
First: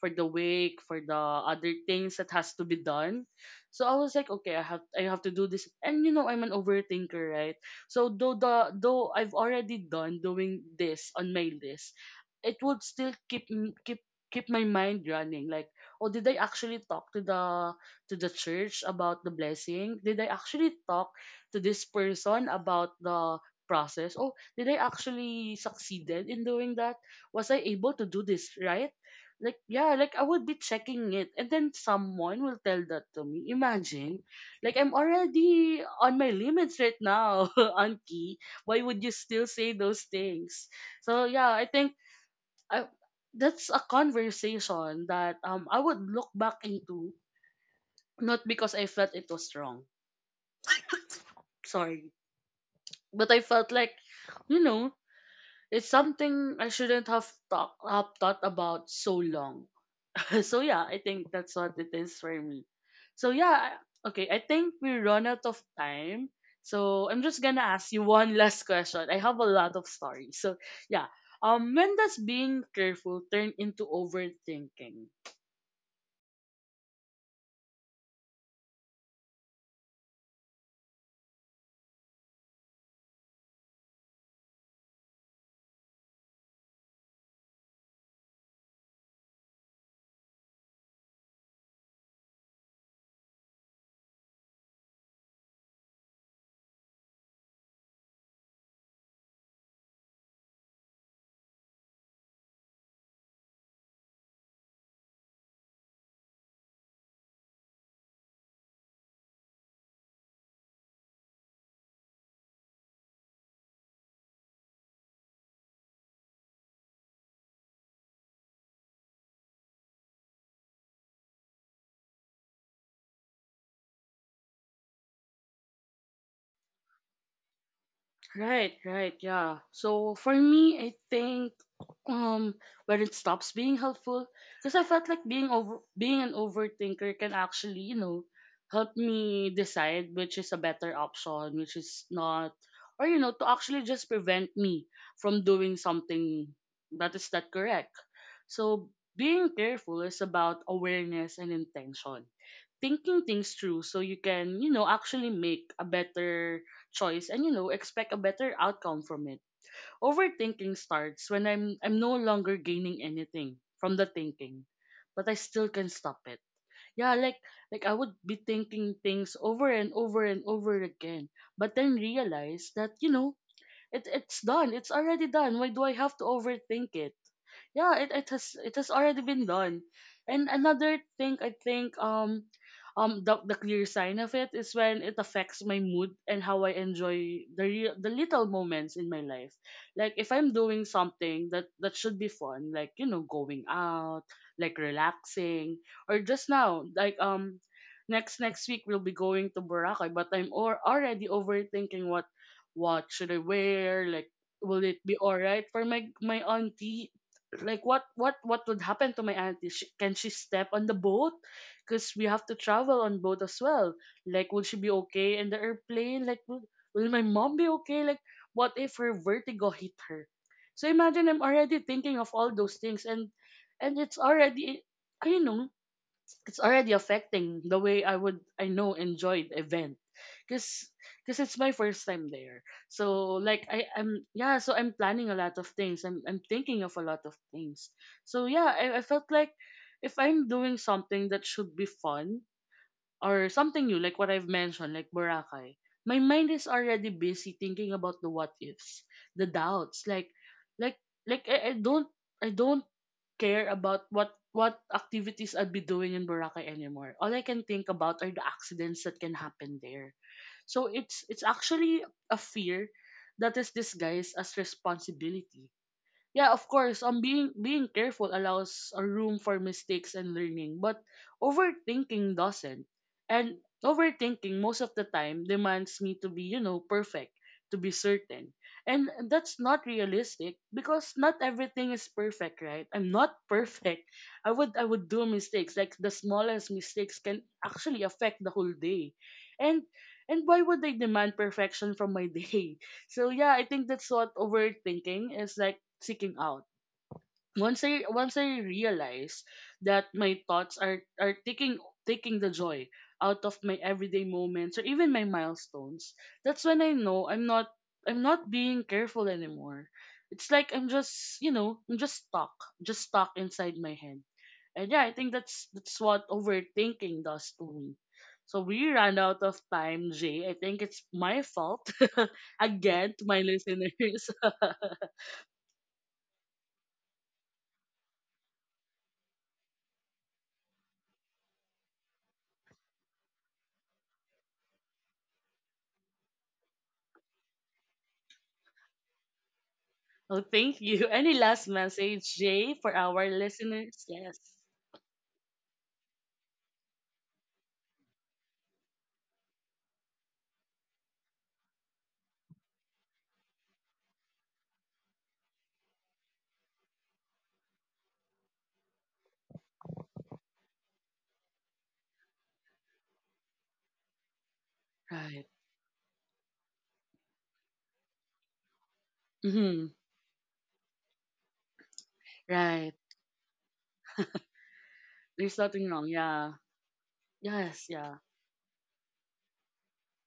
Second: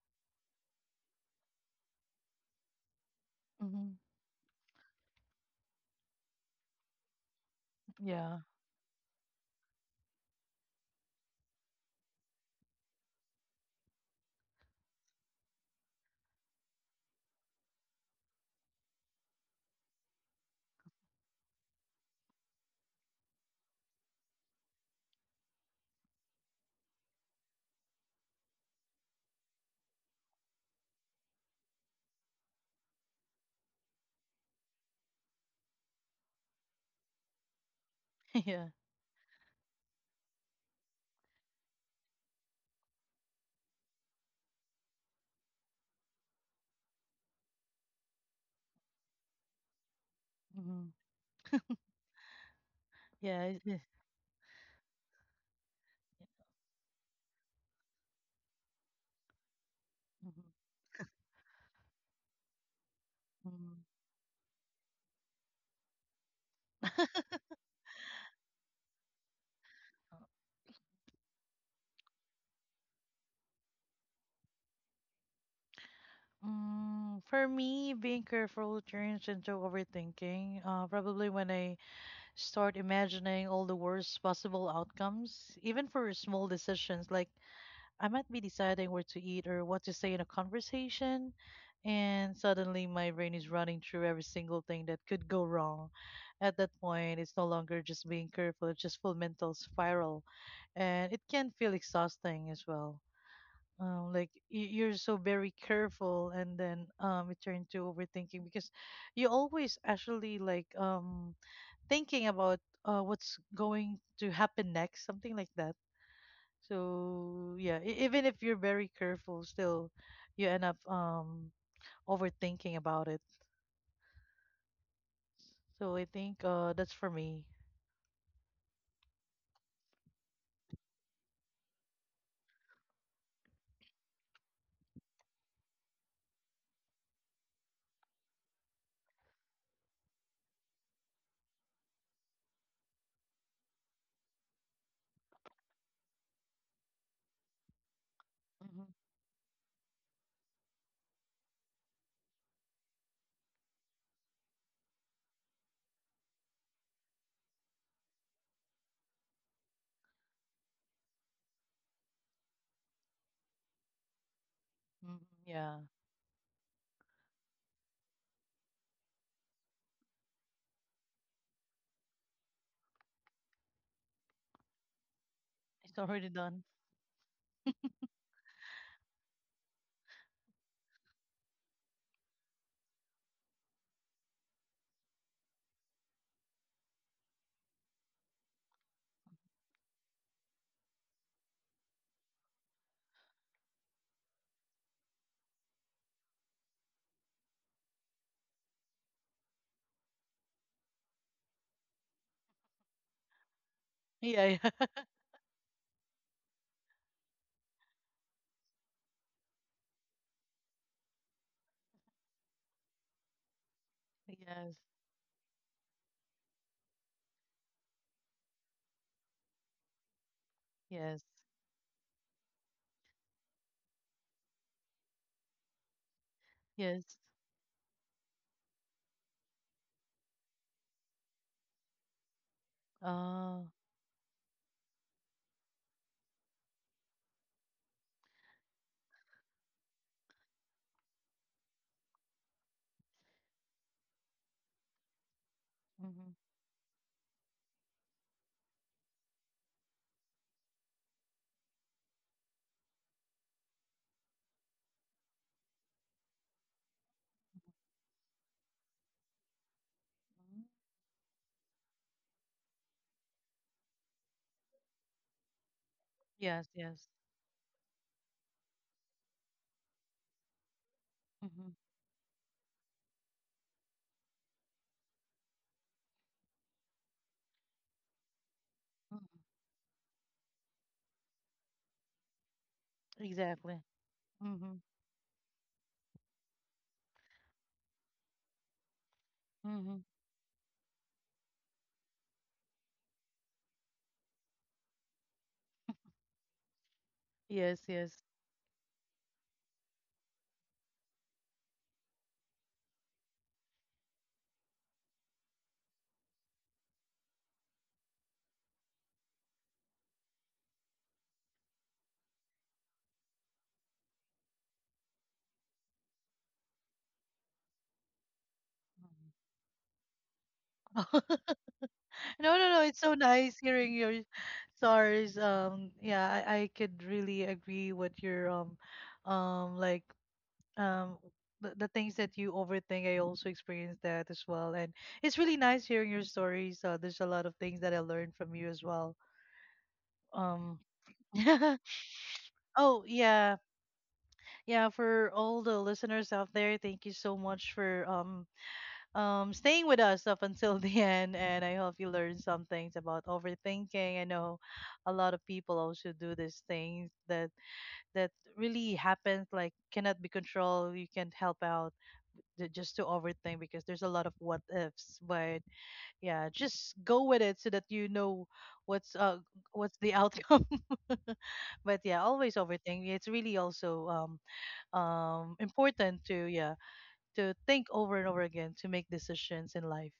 for the wake, for the other things that has to be done. So I Mm-hmm. was like, okay, I have, I have to do this. And you know, I'm an overthinker, right? So though Yeah. the though I've already done doing this on my list, it would still keep keep my mind running. Like, oh, did I actually talk to the church about the blessing? Did I actually talk to this person about the process? Oh, did I actually succeeded in doing that? Was I able to do this right? Like yeah, like I would be checking it, and then someone will tell that to me. Imagine, like I'm already on my limits right now, Anki. Yeah. Why would you still say those things? So yeah, I think I, that's a conversation that I would look back into, not because I felt it was wrong. Mm-hmm. Sorry, but I Yeah. It- felt it- like, you know, it's something I shouldn't have thought about so long. Mhm. So yeah, I think that's what it is for me. So yeah, Mhm. I- okay, I think we run out of time. So I'm just gonna ask you one last question. I have a lot of stories. So yeah. When does being careful turn into overthinking? Mm, for me, being careful turns into overthinking. Probably when I start imagining all the worst possible outcomes, even for small decisions, like I might be deciding where to eat or what to say in a conversation, and suddenly my brain is running through every single thing that could go wrong. At that point, it's no longer just being careful, it's just full mental spiral, and it can feel exhausting as well. Like y- you're so very careful, and then it turned to overthinking because you always actually like thinking about what's going to happen next, something like that. So yeah, e- even if you're very careful, still you end up overthinking about it. So I think that's for me. Right, right, yeah. So for me, I think um when it stops being helpful, because I felt like being an overthinker can actually, you know, help me decide which is a better option, which is not, or you know, to actually just prevent me from doing something that is not correct. So Hmm. being careful is about awareness and intention, thinking things through so you can, you know, actually make a better choice and you know, expect a better outcome from it. Overthinking starts when I'm no longer gaining anything from the thinking, but Hmm. I still can Yeah, stop it. Yeah, like I would be thinking things over and over and over again, but then realize that, you know, it's done. It's already done. Why do I it's have to already done. overthink it? Yeah, it has already been done. And another thing I think, the clear sign of it is when it affects my mood and how I enjoy the real, the little moments in my life. Like if I'm doing something that that should be fun, like you know, going out, like relaxing, or just now, like, next next week we'll be going to Boracay, but already overthinking what should I wear, like Yeah, will it yeah. be all right for my my auntie, like what what would happen to my auntie, can she step on the boat because we have to travel on boat as well, like will she Yes, be okay in the airplane, like will my mom be okay, like what if her vertigo hit her? So imagine yes, I'm already thinking of all those things, and it's already, I know, it's already yes. affecting the way I would, I know, enjoy the event, because because it's my first time there. So like Uh, I I'm yeah, so I'm planning a lot of things, I'm thinking of a lot of things. So yeah, I felt like if I'm doing something that should be fun or something new, like what I've mentioned, like Boracay, my mm-hmm. mind is already busy thinking about the what ifs, the doubts. Like, like, like I, I don't, I don't care about what activities I'd be doing in Boracay anymore. All I can think about are the accidents that can happen there. So it's actually a fear that is disguised as responsibility. Yeah, of Yes, course, yes. Being being careful allows a room for mistakes and learning, but Mm-hmm. overthinking doesn't. And overthinking most of the time demands me to be, you know, perfect, to be certain. And that's not realistic because not everything is perfect, right? I'm not Exactly. perfect. I Mm-hmm. would do mistakes. Like the smallest mistakes can actually affect the whole day. And Mm-hmm. and why would they demand perfection from my day? So yeah, I think that's what overthinking is, like seeking out. Yes, Once yes. I realize that my thoughts are taking the joy out of my everyday moments or even my milestones, that's when I know I'm not being careful anymore. It's like I'm just, you know, I'm just stuck inside my head. And yeah, I think that's what overthinking does to me. So we ran out of time, Jay. I think it's Mhm. my fault No, no, no. It's again so to my nice listeners. hearing your stars. Yeah, I could really agree with your like um, the things that you overthink. I also experienced that as well, and it's really nice hearing your stories. There's a lot of things that I learned from you as well. Oh, thank Um, you. Any last message, Jay, for oh our yeah, listeners? Yes. yeah. For all the listeners out there, thank you so much for staying with us up until the end. And I hope you learned some things about overthinking. I know a lot of people also do these things that that really happens, like cannot be controlled. You can't help out ju- just to overthink because there's a lot of what ifs. Right. But yeah, just go with it so that you know what's uh Hmm. what's the outcome. But yeah, always Right. overthink. It's really also There's nothing wrong. important to Yeah. yeah to Yes. think Yeah. over and over again to make decisions in life,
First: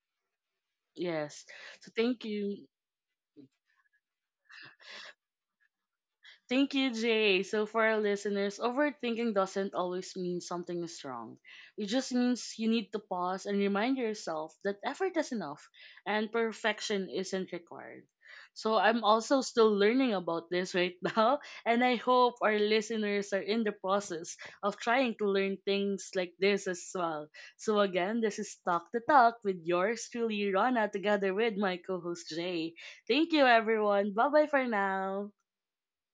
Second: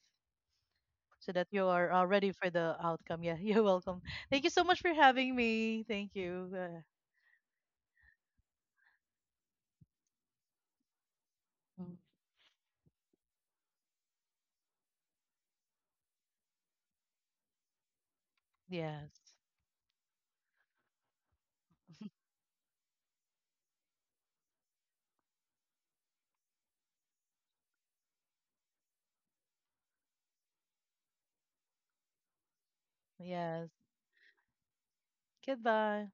so Yes. that you are So thank ready for you. the outcome. Yeah, you're welcome. Thank you so much for having me. Thank you. Thank you, Jay. So, for our listeners, overthinking doesn't always mean something is wrong. It Mm, just means you need to pause and remind yourself that effort is enough and perfection isn't required. So, I'm yes. also still learning about this right now, and I hope our listeners are in the process of trying to learn things like this as well. So, again, this is Talk the Talk with yours truly, Rana, together with my co host, Jay. Thank you, Yes. everyone. Bye bye for now. Goodbye.